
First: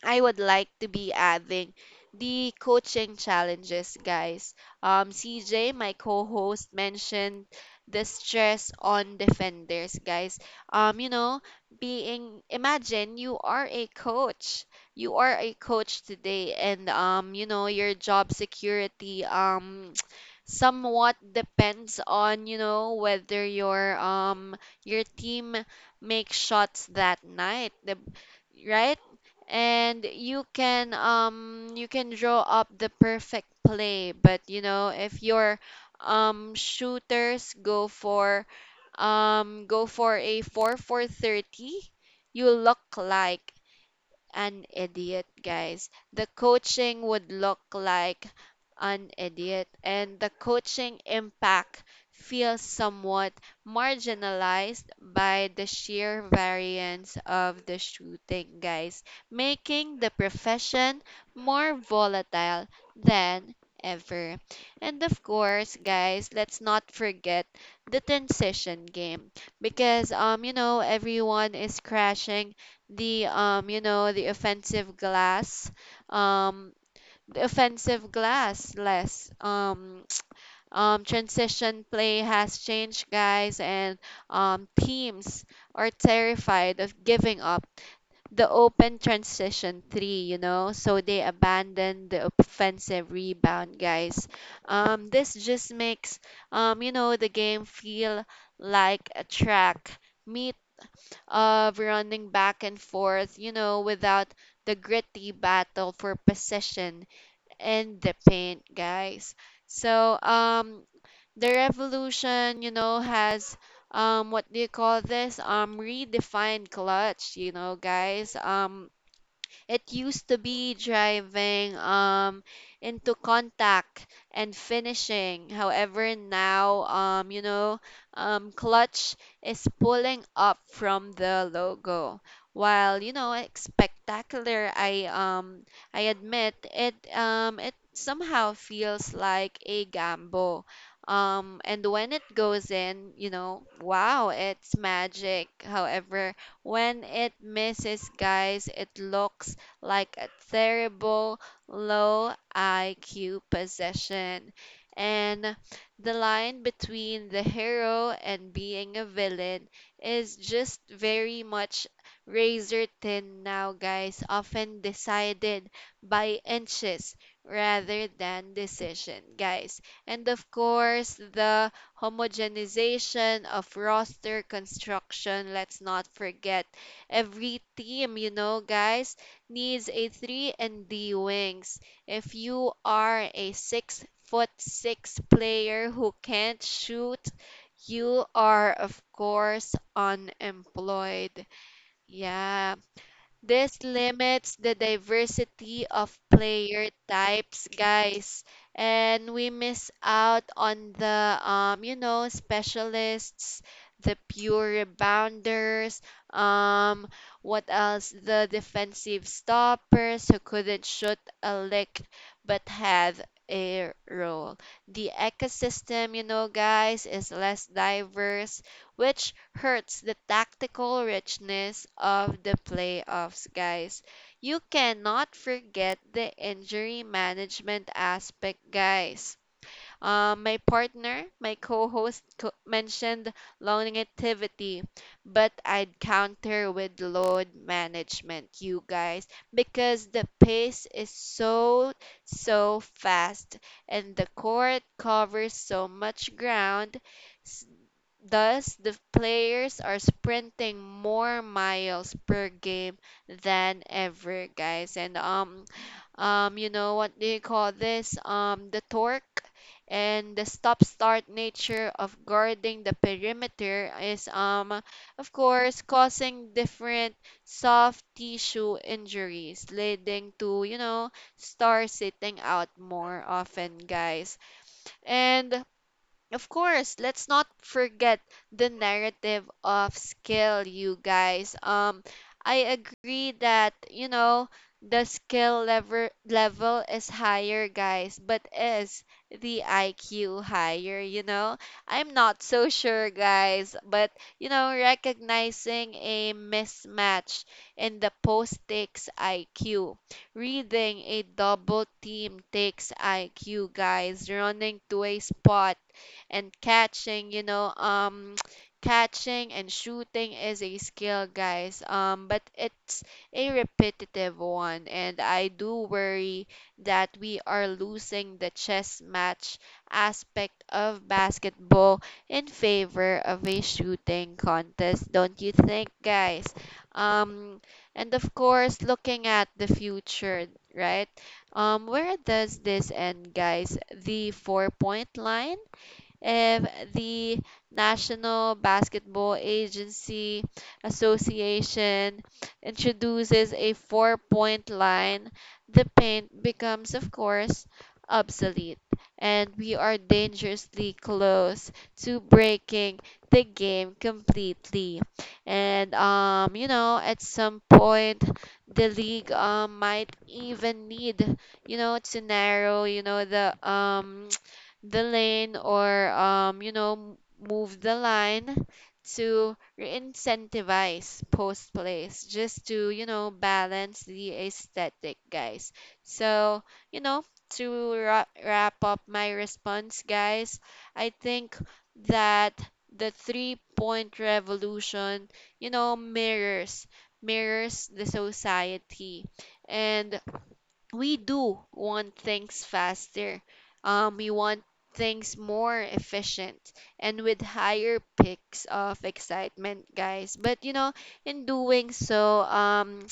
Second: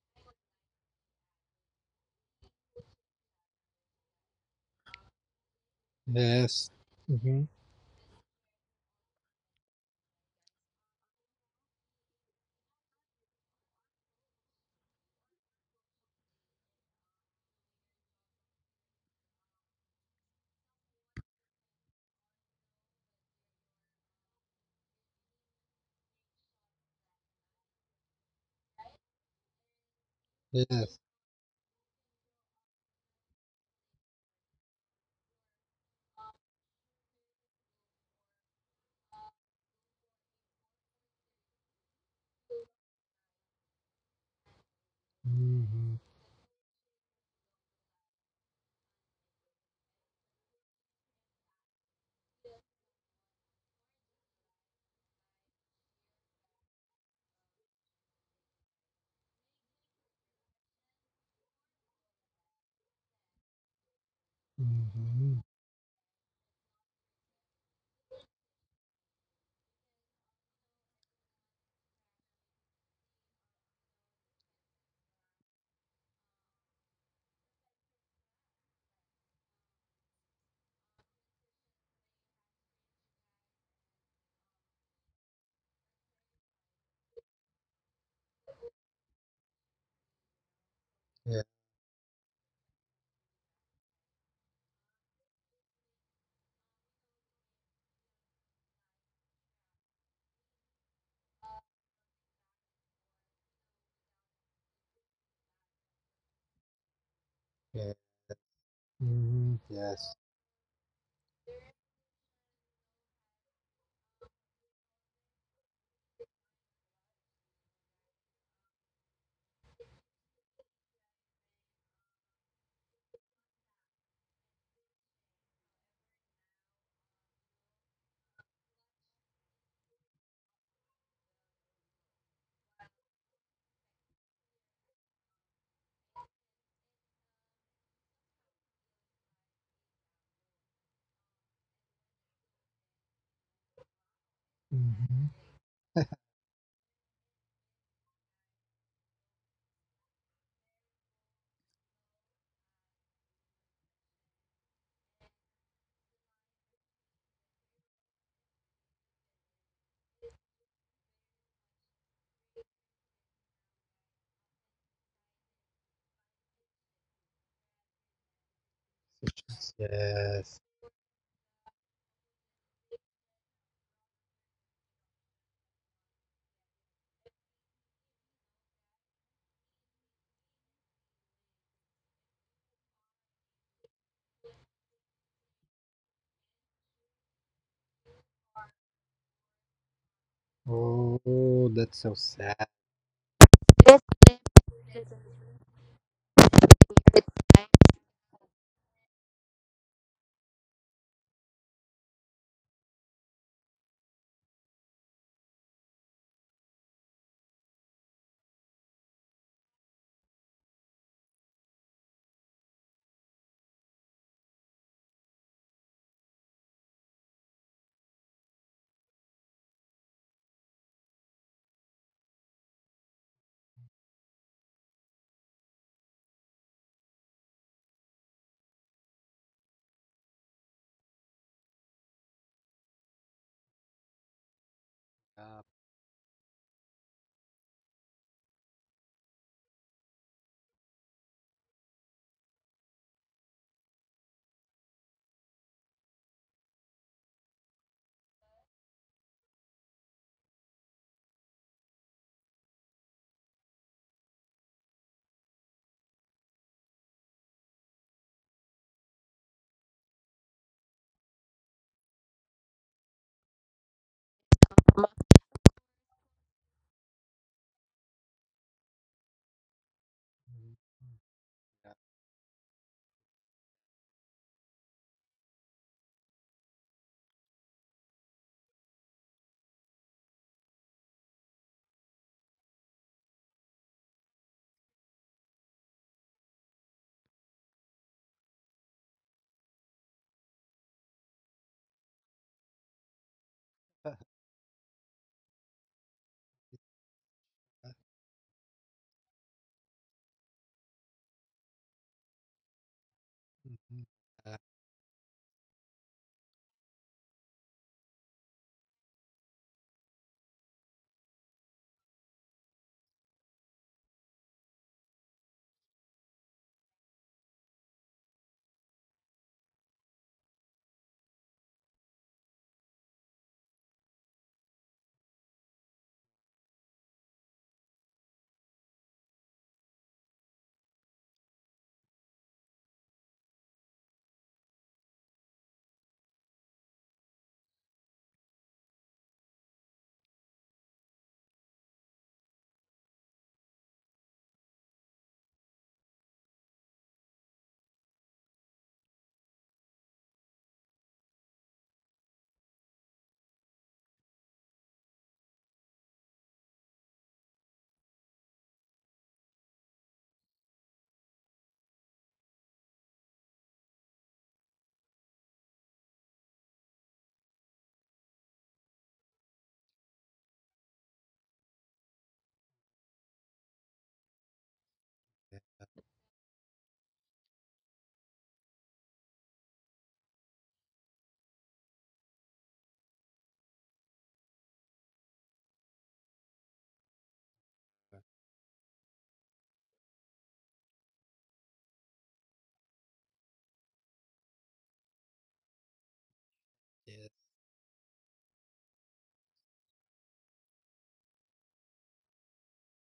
I would like to be adding the coaching challenges, guys. CJ, my Yes. co-host, Mm-hmm. mentioned the stress on defenders, guys. You know, being imagine you are a coach. You are a coach today, and you know, your job security somewhat depends on, you know, whether your team makes shots that night. Right? And you can Yes. um, you can draw up the perfect play, but you know, if your shooters go for a 4 for 30, you look like an idiot, guys. Mm-hmm. The coaching would look like an idiot, and the coaching impact feels somewhat marginalized by the sheer variance of the shooting, guys, making the profession more volatile than ever. And of Mm-hmm. course, guys, let's not forget the transition game, because um, you know, everyone is crashing the um, you know, um the offensive glass less transition play has changed, guys, and teams are terrified of giving up the open transition 3, you know, so they Yeah. abandon the offensive rebound, guys. Um, this just makes um, you know, the game feel like a track meet of running back and forth, you know, without the gritty battle for possession Yeah. and the paint, guys. Mm-hmm. Yes. So, the revolution, you know, has what do you call this? um, redefined clutch, you know, guys. Um, it used to be driving into contact and finishing. However, now um, you know, um, clutch is pulling up from the logo. While you know it's spectacular, I I admit it it somehow feels like a gamble. And when it goes in, you know, wow, it's Mm-hmm. magic. However, when it misses, guys, it looks like a terrible low IQ possession. And the line between the hero and being a villain is just very much razor thin now, guys, often decided by inches rather than decision, guys. And of Yes. course, the homogenization of roster construction, let's not forget, every team, you know, guys, needs a 3 and D wings. If you are a 6 foot 6 player who can't shoot, you are of course unemployed. Oh, that's so sad. Yeah. This limits the diversity of player types, guys, and we miss out on the you know, specialists, the pure rebounders, um, what else? The defensive stoppers who couldn't shoot a lick but had a role. The ecosystem, you know, guys, is less diverse, which hurts the tactical richness of the playoffs, guys. You cannot forget the injury management aspect, guys. My partner, my co-host mentioned longevity, but Uh, I'd counter with load management, you guys, because the pace is so, so fast and the court covers so much ground. Thus, the players are sprinting more miles per game than ever, guys. And you know, what do you call this? um, the torque and the stop-start nature of guarding the perimeter is of course, causing different soft tissue injuries, leading to, mm, you know, stars sitting out more often, guys. And of course, let's not forget the narrative of skill, you guys. I agree that, you know, the skill level is higher, guys, but is the IQ higher, you know? I'm not so sure, guys, but, you know, recognizing a mismatch in the post takes IQ. Reading a double team takes IQ, mm, mm, guys. uh, Running to a spot and catching, you know, catching and shooting is a skill, guys. Um, but it's a repetitive one and I do worry that we are losing the chess match aspect of basketball in favor of a shooting contest, don't you think, guys? Um, and of course, looking at the future, right? Where does this end, guys? The 4 point line? If the National Basketball Agency Association introduces a 4 point line, the paint becomes, of course, obsolete, and we are dangerously close to breaking the game completely. And you know, at some point, the league might even need, you know, to narrow, you know, the lane or you know, move the line to re-incentivize post plays just to, you know, balance the aesthetic, guys. So, you know, to wrap up my response, guys, I think that the 3 point revolution, you know, mirrors the society, and we do want things faster. We want things more efficient and yes. with higher peaks of excitement, guys. But you know, in doing so,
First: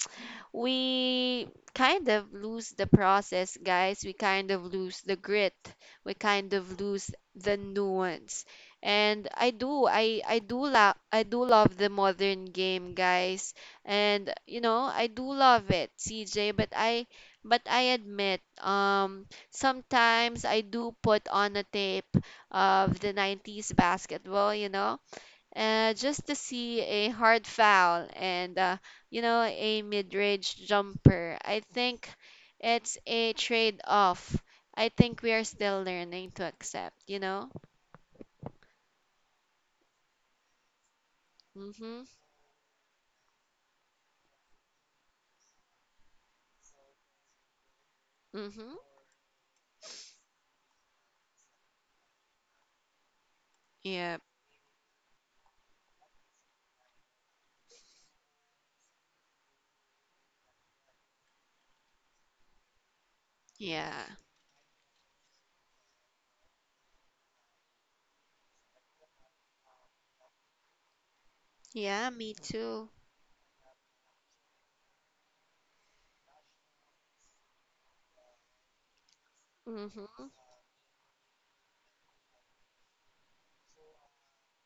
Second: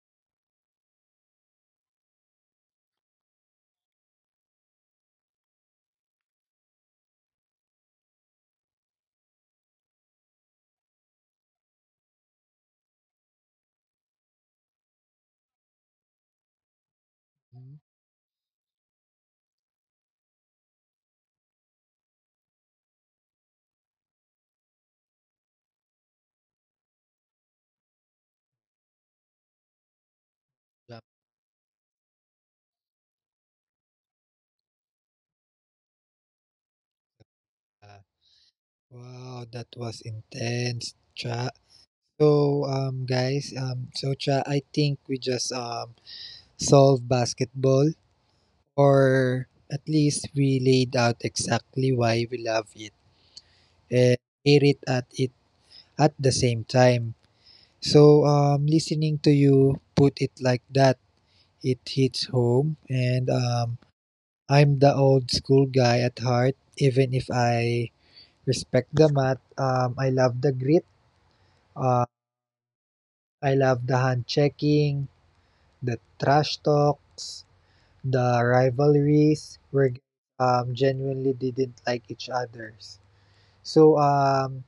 we kind of lose the process, guys. We kind of lose the grit. We kind of lose the nuance. And I do love the modern game, guys. And you know, I do love it, CJ. But Mm, I admit, sometimes I do put on a tape of the 90s basketball, just to see a hard foul and you know a mid-range blah, jumper. I think it's a trade-off. I think we are still learning to accept, you know? blah. Wow, that was intense, Cha. Mhm. So, guys, so Cha, I think we just solved basketball, Mhm. or at least we laid out exactly why we love it and Yep. hate it at the same time. So, listening to you put it like that, it hits home. And Yeah. I'm the old school guy at heart, even if I respect the math. I love the grit. Uh, Yeah, me too. I love the hand checking, the trash talks, the rivalries where Mhm. Genuinely didn't like each other's. So,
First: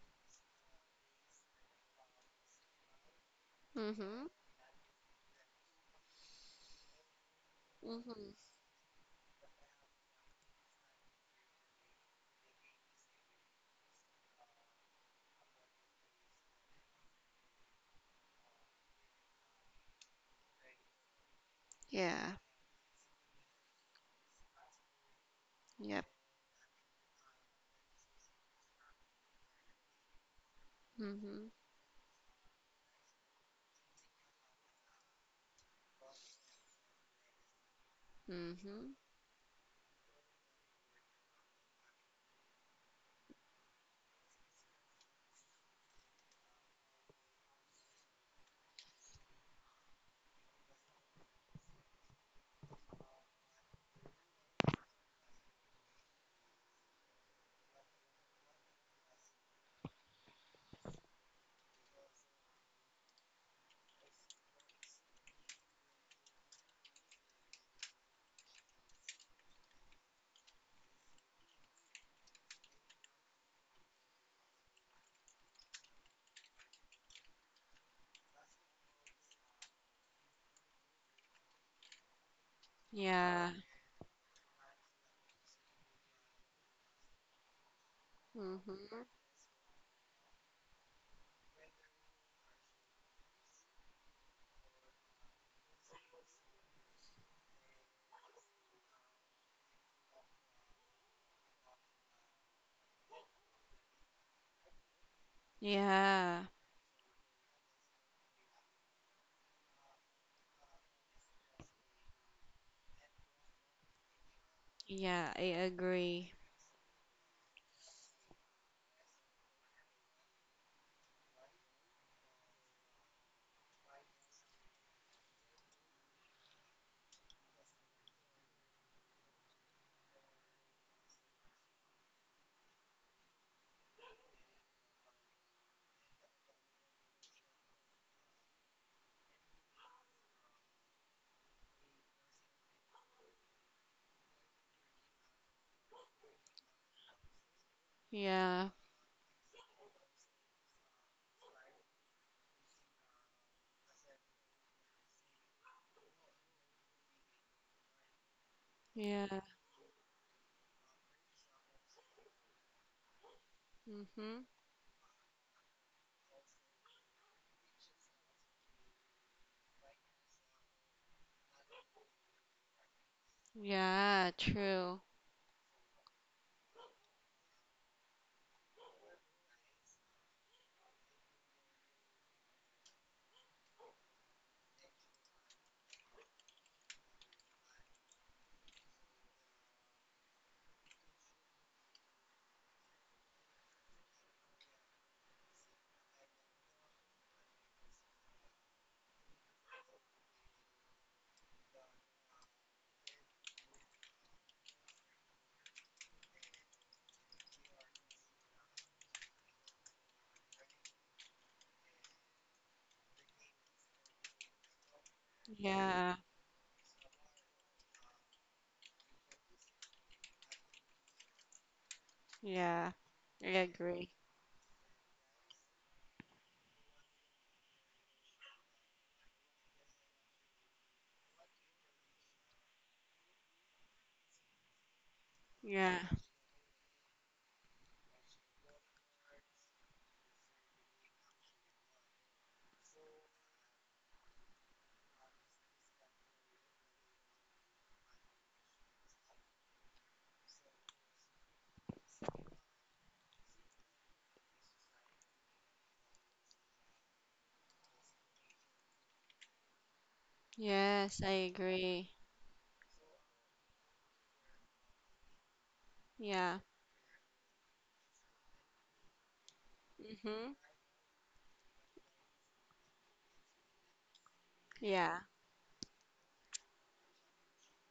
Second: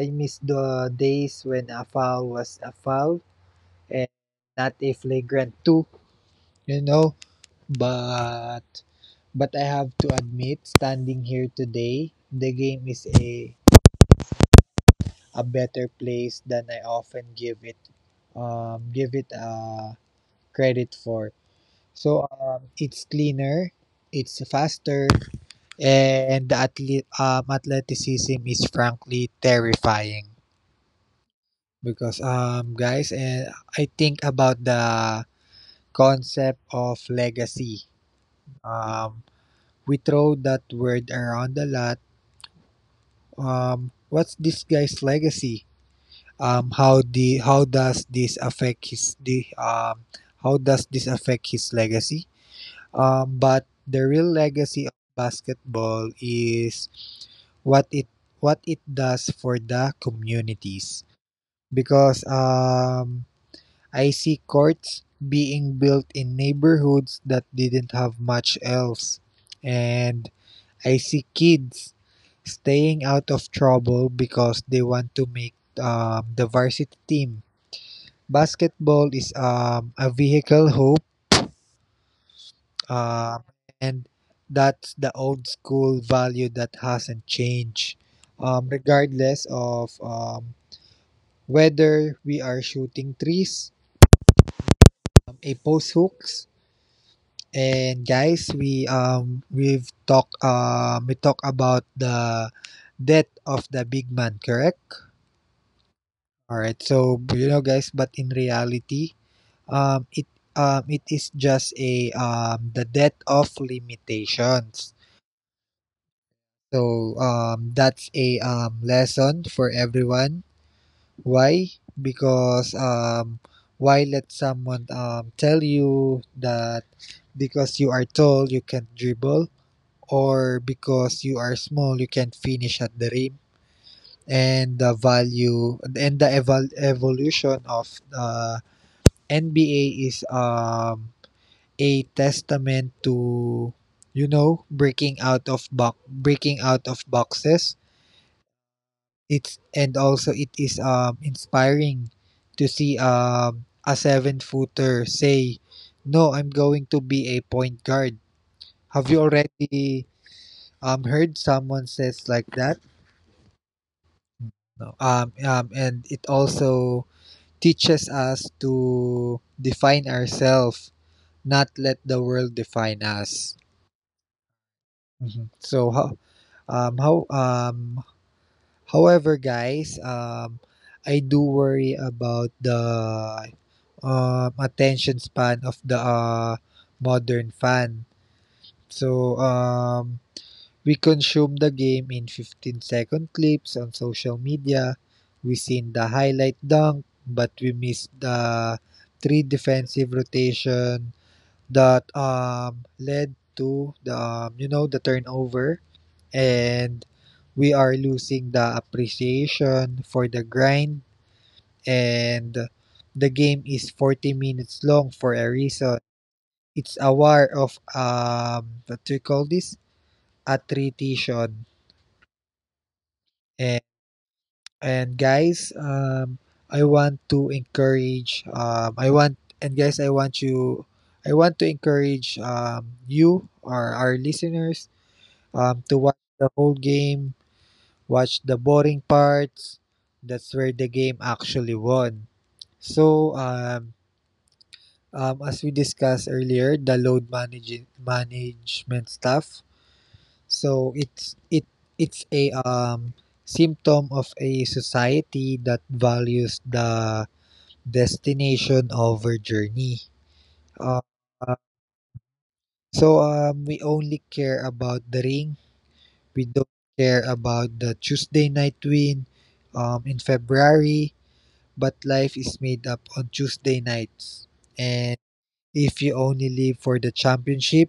I miss the days when a foul was a foul and Mhm. not a flagrant 2, you know. Mhm. But but I have to admit, standing here today, the game is a better place than I often give it um, give it uh, credit for. So, Yeah. It's cleaner, it's faster, Yep. and the athleticism is frankly terrifying Mhm. because, guys, and I think about the concept of legacy. Mhm. Um, we throw that word around a lot. What's this guy's legacy? um, how the how does this affect his the um, how does this affect his legacy? But the real legacy of basketball is what it what it does for the communities because I see courts being built in neighborhoods that didn't have much else, and I see kids staying out of trouble because they want to make the varsity team. Basketball is a vehicle hoop, um, Yeah. and that's the old school value that hasn't changed, Mhm. regardless of whether we are shooting threes, a post hooks. And guys, we talk about the death of the big man, correct? Yeah. All right, so, you know, guys, but in reality, Um, it it is just a the death of limitations. Yeah, I agree. So, that's a lesson for everyone. Why? Because why let someone tell you that because you are tall you can't dribble or because you are small you can't finish at the rim. And the value and the evolution of NBA is a testament to, you know, breaking out of boxes. Yeah. It's and also it is inspiring to see a 7-footer say no, I'm going to be a point guard. Have you Yeah. already heard someone says like that? Mhm. No. And it also teaches us to define ourselves, not let the world define us. Yeah, true. Mhm. Um, how, um, however guys, I do worry about the attention span of the modern fan. So, we consume the game in 15-second clips on social media. We seen the highlight dunk, but we missed the three defensive rotation that led to the turnover. And we are losing the appreciation for the grind, and the game is 40 minutes long for a reason. Yeah, It's a war of what do you call this? Attrition. yeah. I And agree. and guys, I want to encourage um I want and guys I want you I want to encourage you or our listeners Yeah. to watch the whole game, watch the boring parts. That's where the game actually won. So, as we discussed earlier, the load management stuff. So it's a symptom of a society that values the destination over journey. Uh, Yes, I uh, agree. so we only care about the ring. We Yeah. don't care about the Tuesday night win in Mm-hmm. February. But life is made up on Tuesday nights. And Yeah. if you only live for the championship,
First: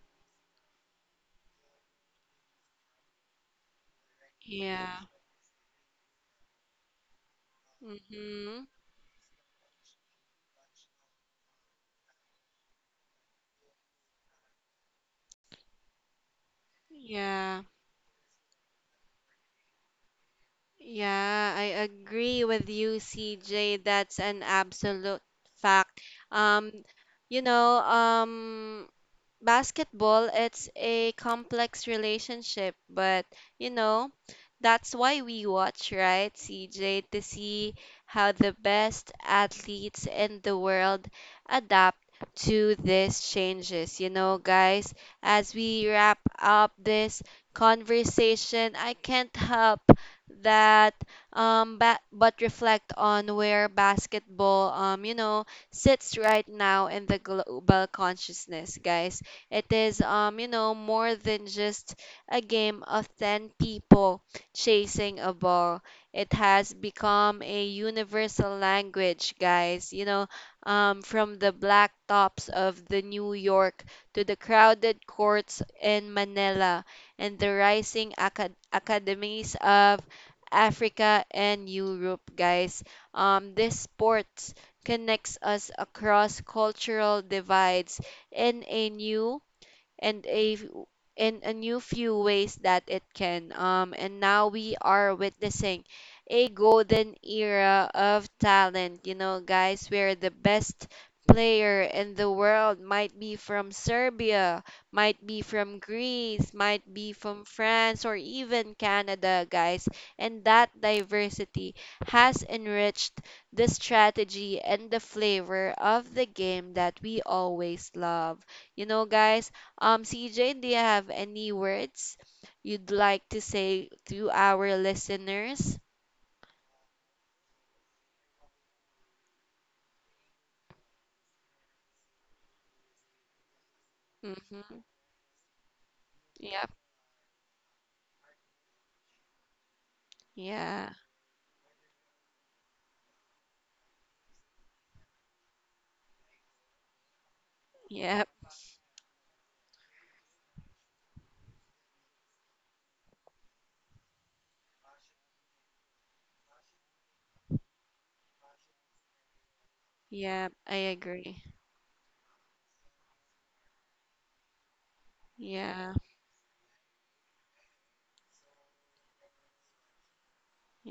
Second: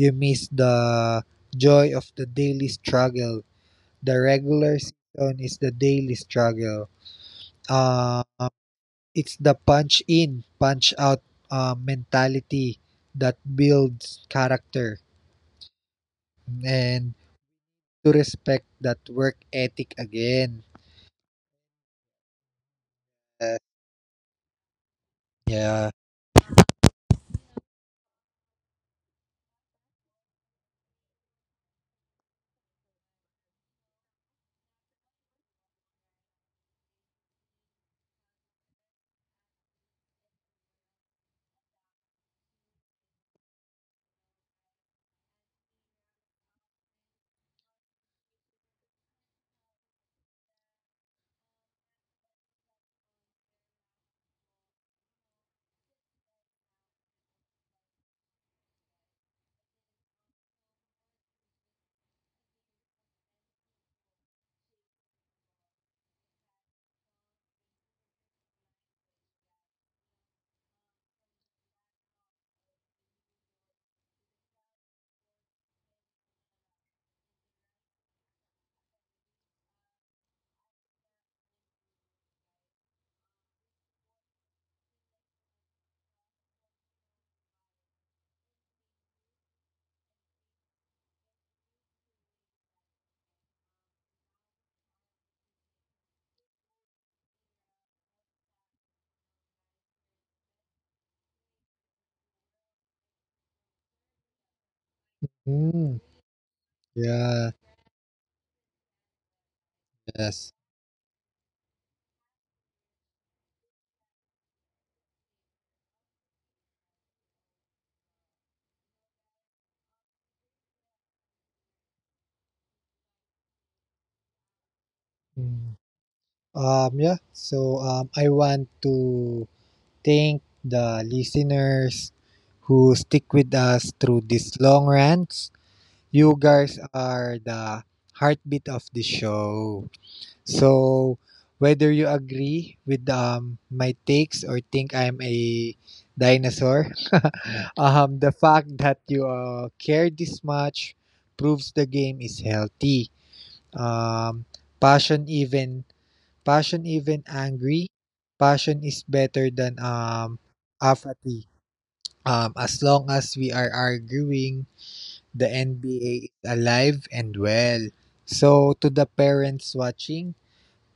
you miss the joy of the daily struggle. The regular Yeah. season is the daily struggle. Uh, Mm-hmm. it's the punch in, punch out mentality that builds character, and Yeah. to respect that work ethic again. Yeah, I agree with you, Uh, CJ. That's an absolute yeah. fact. Um, you know, um, basketball it's a complex relationship but you know that's why we watch, right, CJ, to see how the best athletes in the world adapt to these changes. You know, guys, as we wrap up this conversation, I can't help that but reflect on where basketball, you know, sits right now in the global consciousness, guys. It is, you know, more than just a game of 10 people chasing a ball. It has become a universal language, guys. You know, from the black tops of the New York to the crowded courts in Manila and the rising academies of Africa and Europe, guys. This sport connects us across cultural divides in a new and a f- in a new few ways that it can. And now we are witnessing a golden era of talent. You know, guys, where the best player in the world might be from Serbia, might be from Mm, Greece, might be from yeah. France, or even Canada, guys. And Yes. that diversity has enriched the strategy and the flavor of the game that we always love. You know, guys, CJ, do you have any words you'd like to say to our Mm. listeners? Yeah, so I want to thank the listeners who stick with us through this Mm-hmm. long rant. You Yep. guys are the heartbeat of the show. Yeah. So, whether you agree with my takes or think I'm a dinosaur, the Yep. fact that you care this much proves the game is healthy. Um, passion even Passion even angry, passion is better than Yep. I agree. apathy. As long as we are arguing, the Yeah. NBA is alive and well. So to the parents watching,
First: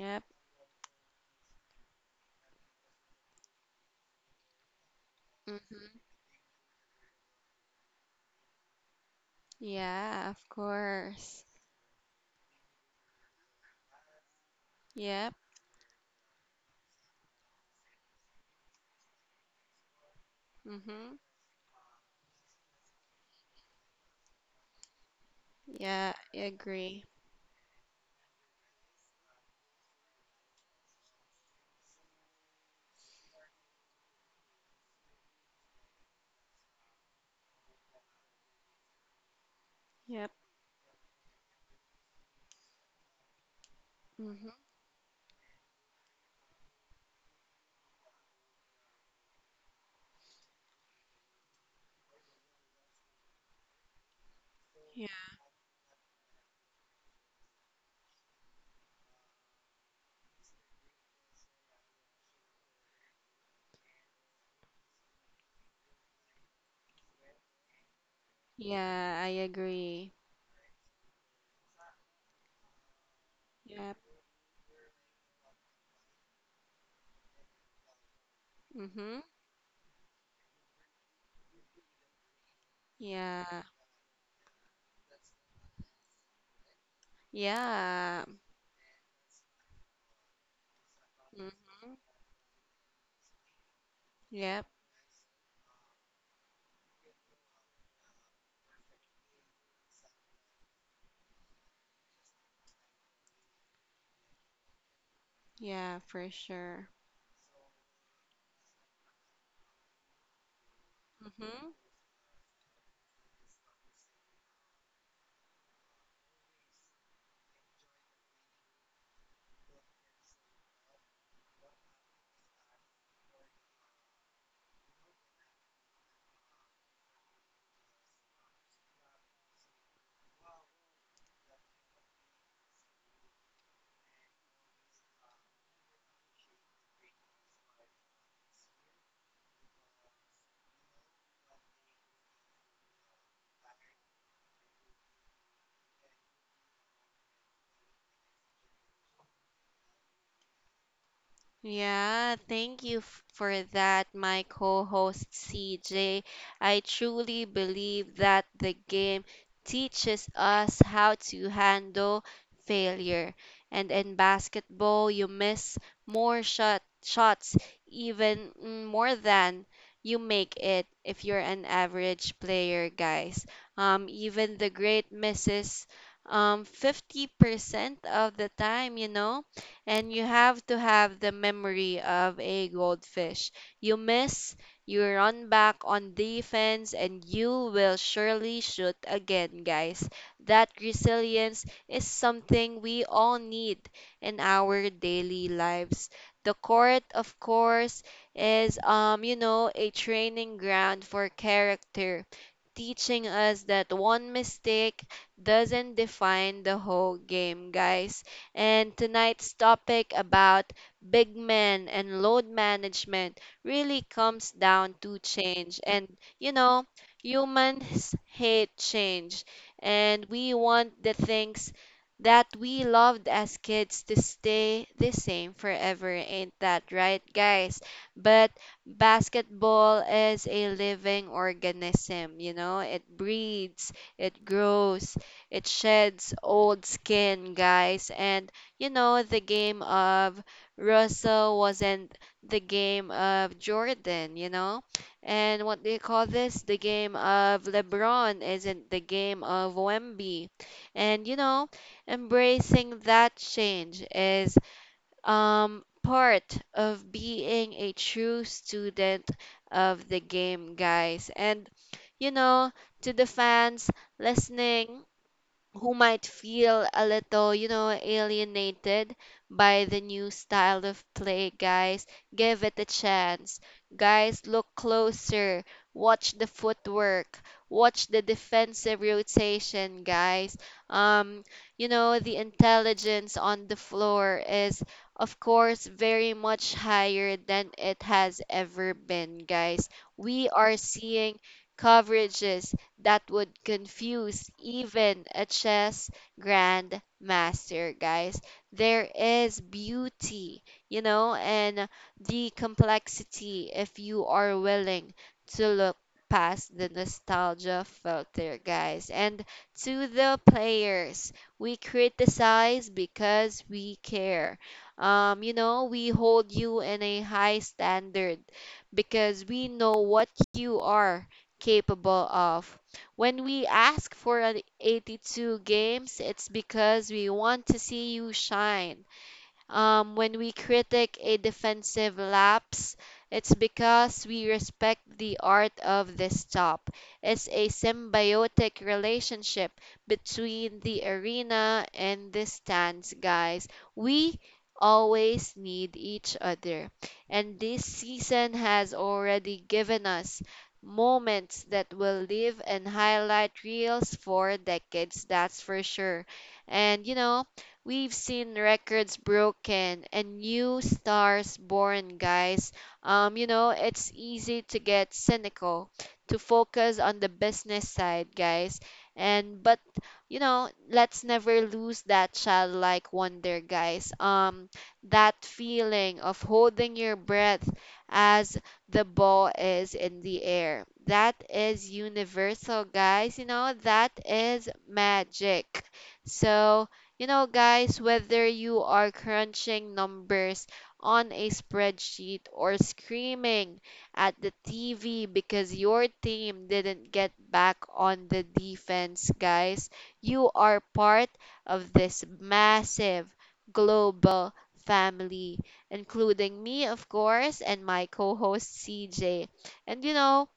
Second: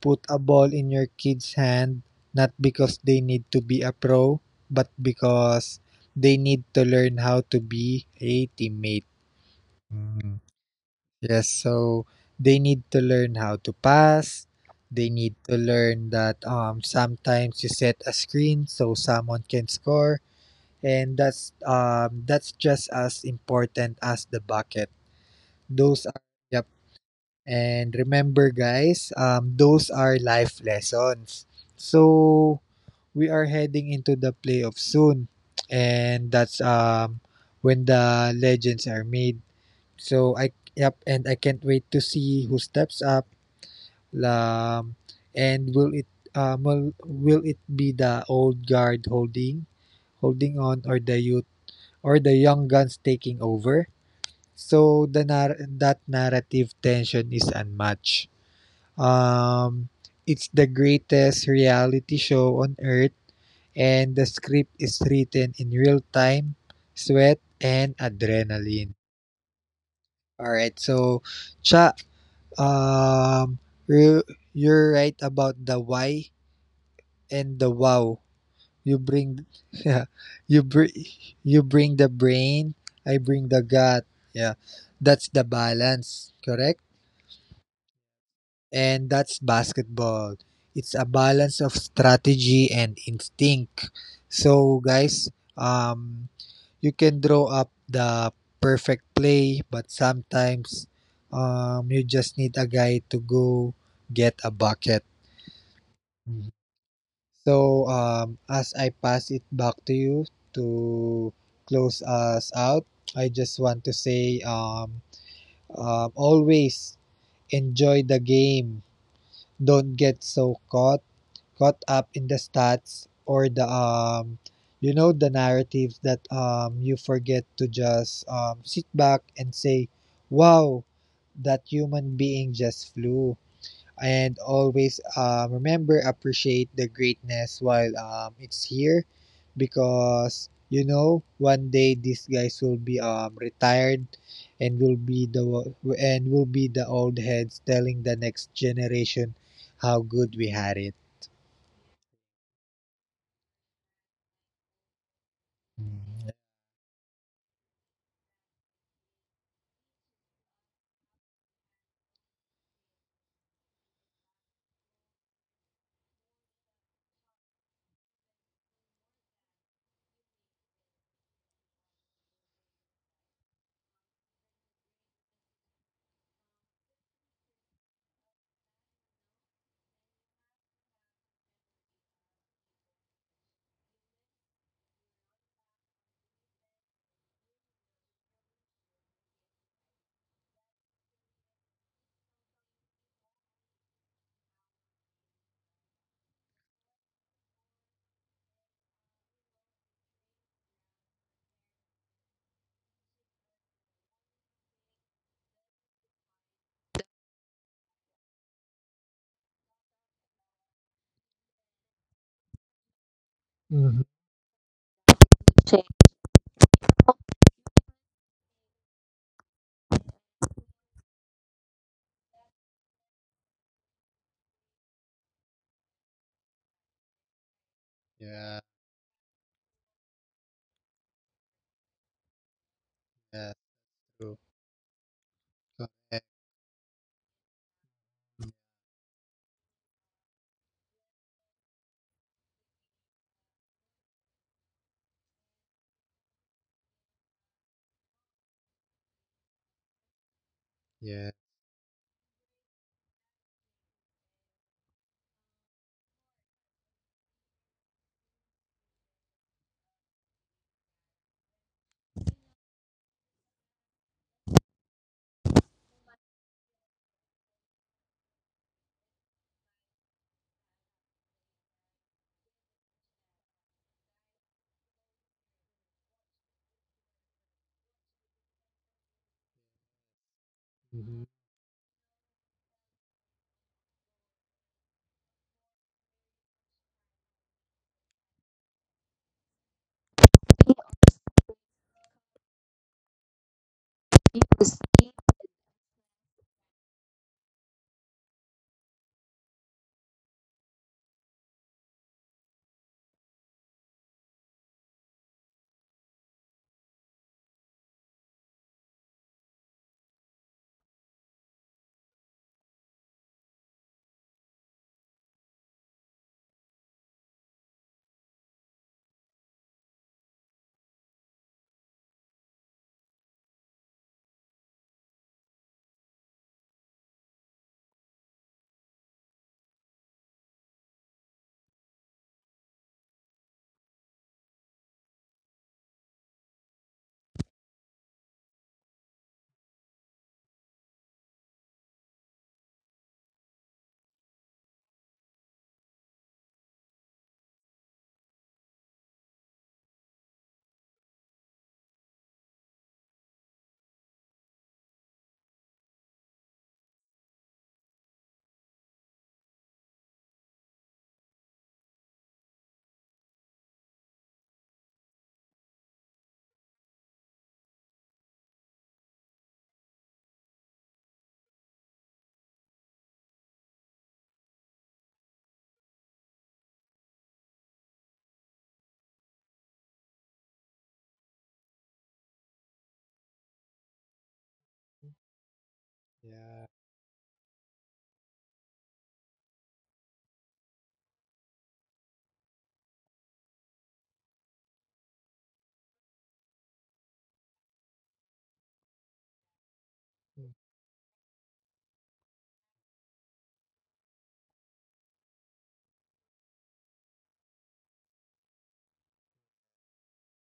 put a ball in your kid's hand not because they need to be a pro, but because Mm-hmm. they need to learn how to be a teammate. Yeah, of course. Yes, so they need to learn how to pass. They need Yep. to learn that sometimes you set a screen so someone can score, Mm-hmm. and that's just as important as the bucket. Those Yeah, are I Yep. agree. And remember, guys, those are life lessons. So we are heading into the playoff soon, and that's when the legends are made. Yep. So I Yep. And I can't wait to see who steps up. Mm-hmm. Um, and will it be the old guard holding on, or the youth, or the young guns taking over? So Yeah. the nar- that narrative tension is unmatched. Um, it's the greatest reality show on earth, and the script is written in real time, sweat and adrenaline. Yeah, I agree. All right, so, Cha, Um, Yep. you you're right about the why and the wow. You Mm-hmm. bring, yeah, you bring the brain. I bring the Yeah. gut. Yeah, that's the balance. Correct. Yeah. And that's basketball. It's a balance of Mm-hmm. strategy and instinct. Yep. So, guys, um, you can draw up the perfect play, but sometimes, you just need a guy to go get a bucket. Yeah, for Mm. sure. So, as I pass it back to you to Mm-hmm. close us out, I just want to say always enjoy the game. Don't get so caught up in the stats or the narratives that you forget to just sit back and say, "Wow, that human being just flew." And always remember: appreciate the greatness while it's here because one day these guys will be retired, and will be the old heads telling the next generation how good we had it. Yeah, thank you for that, my co-host CJ. Mm-hmm. I truly believe that the game teaches us how to handle failure. And in basketball, you miss more shots, even more than you make it if you're an average player, guys. Even the great misses 50% of the time, you know, and you have to have the memory of a goldfish. You miss, you run back on defense, and you will surely shoot again, guys. That resilience is something we all need in our daily lives. The court, of course, is, you know, a training ground for character, teaching us that one mistake doesn't define the whole game, guys. And tonight's topic about big men and load management really comes down to Same. change. And you know, humans hate change, and we want the things that we loved as kids to stay the same forever. Ain't that right, guys? But Yeah, basketball is a living organism. You know, it yeah, breeds, true. it grows, it Correct. sheds old skin, guys. And you know, the game of Russell wasn't the game of Jordan, you know? And what do you call this? The game of LeBron isn't the game of Wemby. Yeah. And you know, embracing that change is part of being a true student of the game, guys. And you know, to the fans listening, who might feel a little, you know, alienated by the new style of play, guys, give it a chance. Guys, look closer, watch the footwork, watch the defensive rotation, guys. hmm Um, you know, the intelligence on the floor is, of course, very much higher than it has ever been, guys. We are seeing coverages that would confuse even a chess grandmaster, guys. There is beauty, you know, and the complexity, if you are willing to look past the nostalgia filter, guys. And to the players, we criticize because we care. You know, we hold you in a high standard because we know what you are capable of. When we ask for an 82 games, it's because we want to see you shine, when we critic a defensive lapse, it's because we respect the art of the stop. It's a symbiotic relationship between the arena and the stands, guys. We always need each other. And this season has already given us moments that will live and highlight reels for decades, that's for sure. And you know, we've seen records broken and new stars born, guys. You know, it's easy to get cynical, to focus on the business side, guys. And but you know, let's never lose that childlike wonder, guys. That feeling of holding your breath as the ball is in the air. That is universal, guys. You know, that is magic. yeah. So, you know, guys, whether you are crunching numbers on a spreadsheet or screaming at the TV because your team didn't get back on the defense, guys, you are part of this massive global family, including me, of course, and my co host CJ. And you know,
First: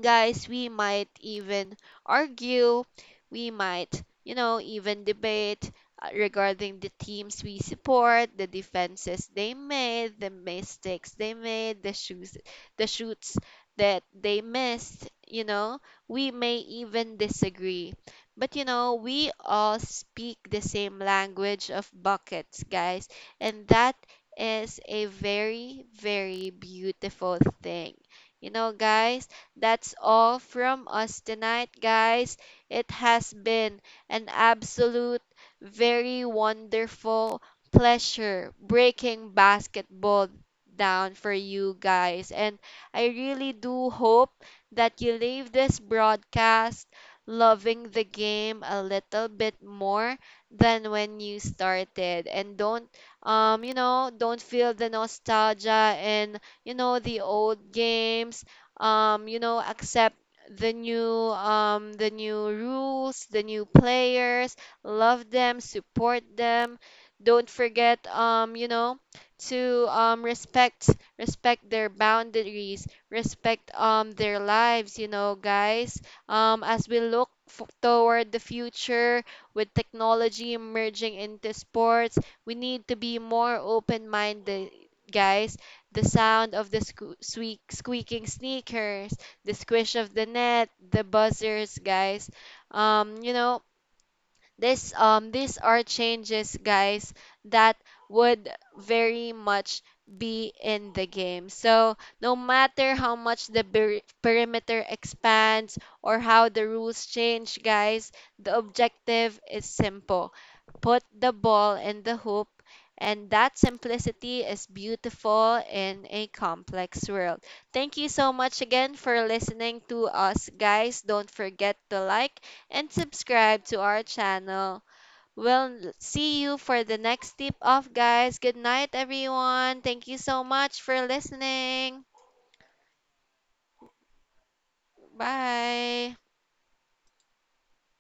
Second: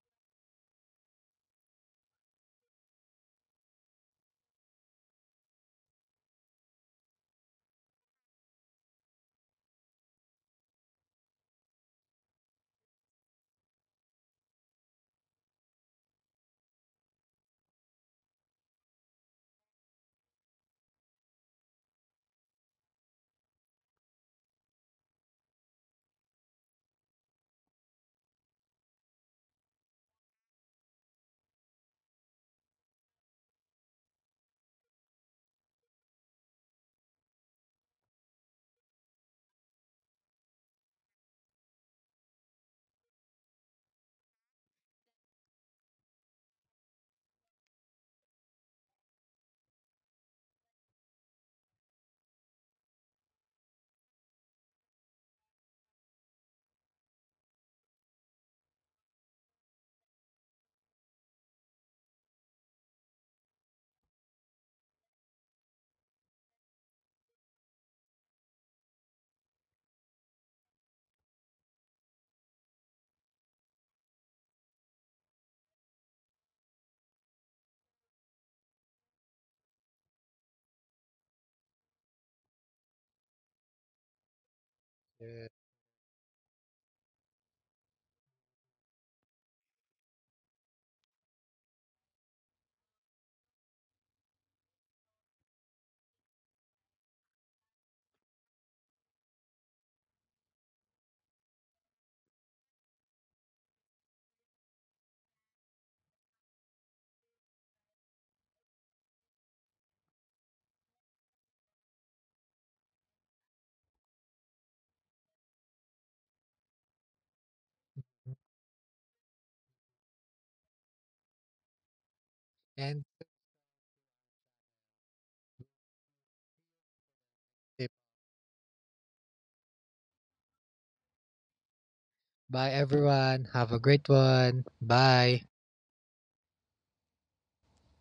guys, we might even argue, we might, you know, even debate, regarding the teams we support, the defenses they made, the mistakes they made, the shoes, the shoots that they missed, you know. We may even disagree. But you know, we all speak the same language of buckets, guys, and that is a very, very beautiful thing. You know, guys, that's all from us tonight, guys. It has been an absolute, very wonderful pleasure breaking basketball down for you guys. And I really do hope that you leave this broadcast loving the game a little bit more than when you started, and don't you know, don't feel the nostalgia and you know the old games. You know, accept the new, the new rules, the new players, love them, support them. Don't forget, you know, to, respect their boundaries, respect, their lives. You know, guys, as we look toward the future with technology emerging into sports, we need to be more open-minded, guys. The sound of the squeak, squeaking sneakers, the squish of the net, the buzzers, guys. You know, this these are changes, guys, that would very much be in the game. So no matter how much the perimeter expands or how the rules change, guys, the objective is simple. Put the ball in the hoop, and that simplicity is beautiful in a complex world. Thank you so much again for listening to us, guys. Don't forget to like and And subscribe to our channel. We'll see you for the next tip okay, off, guys. Good night, everyone. Thank you so much for listening. bye everyone, have a great one. Bye. Bye.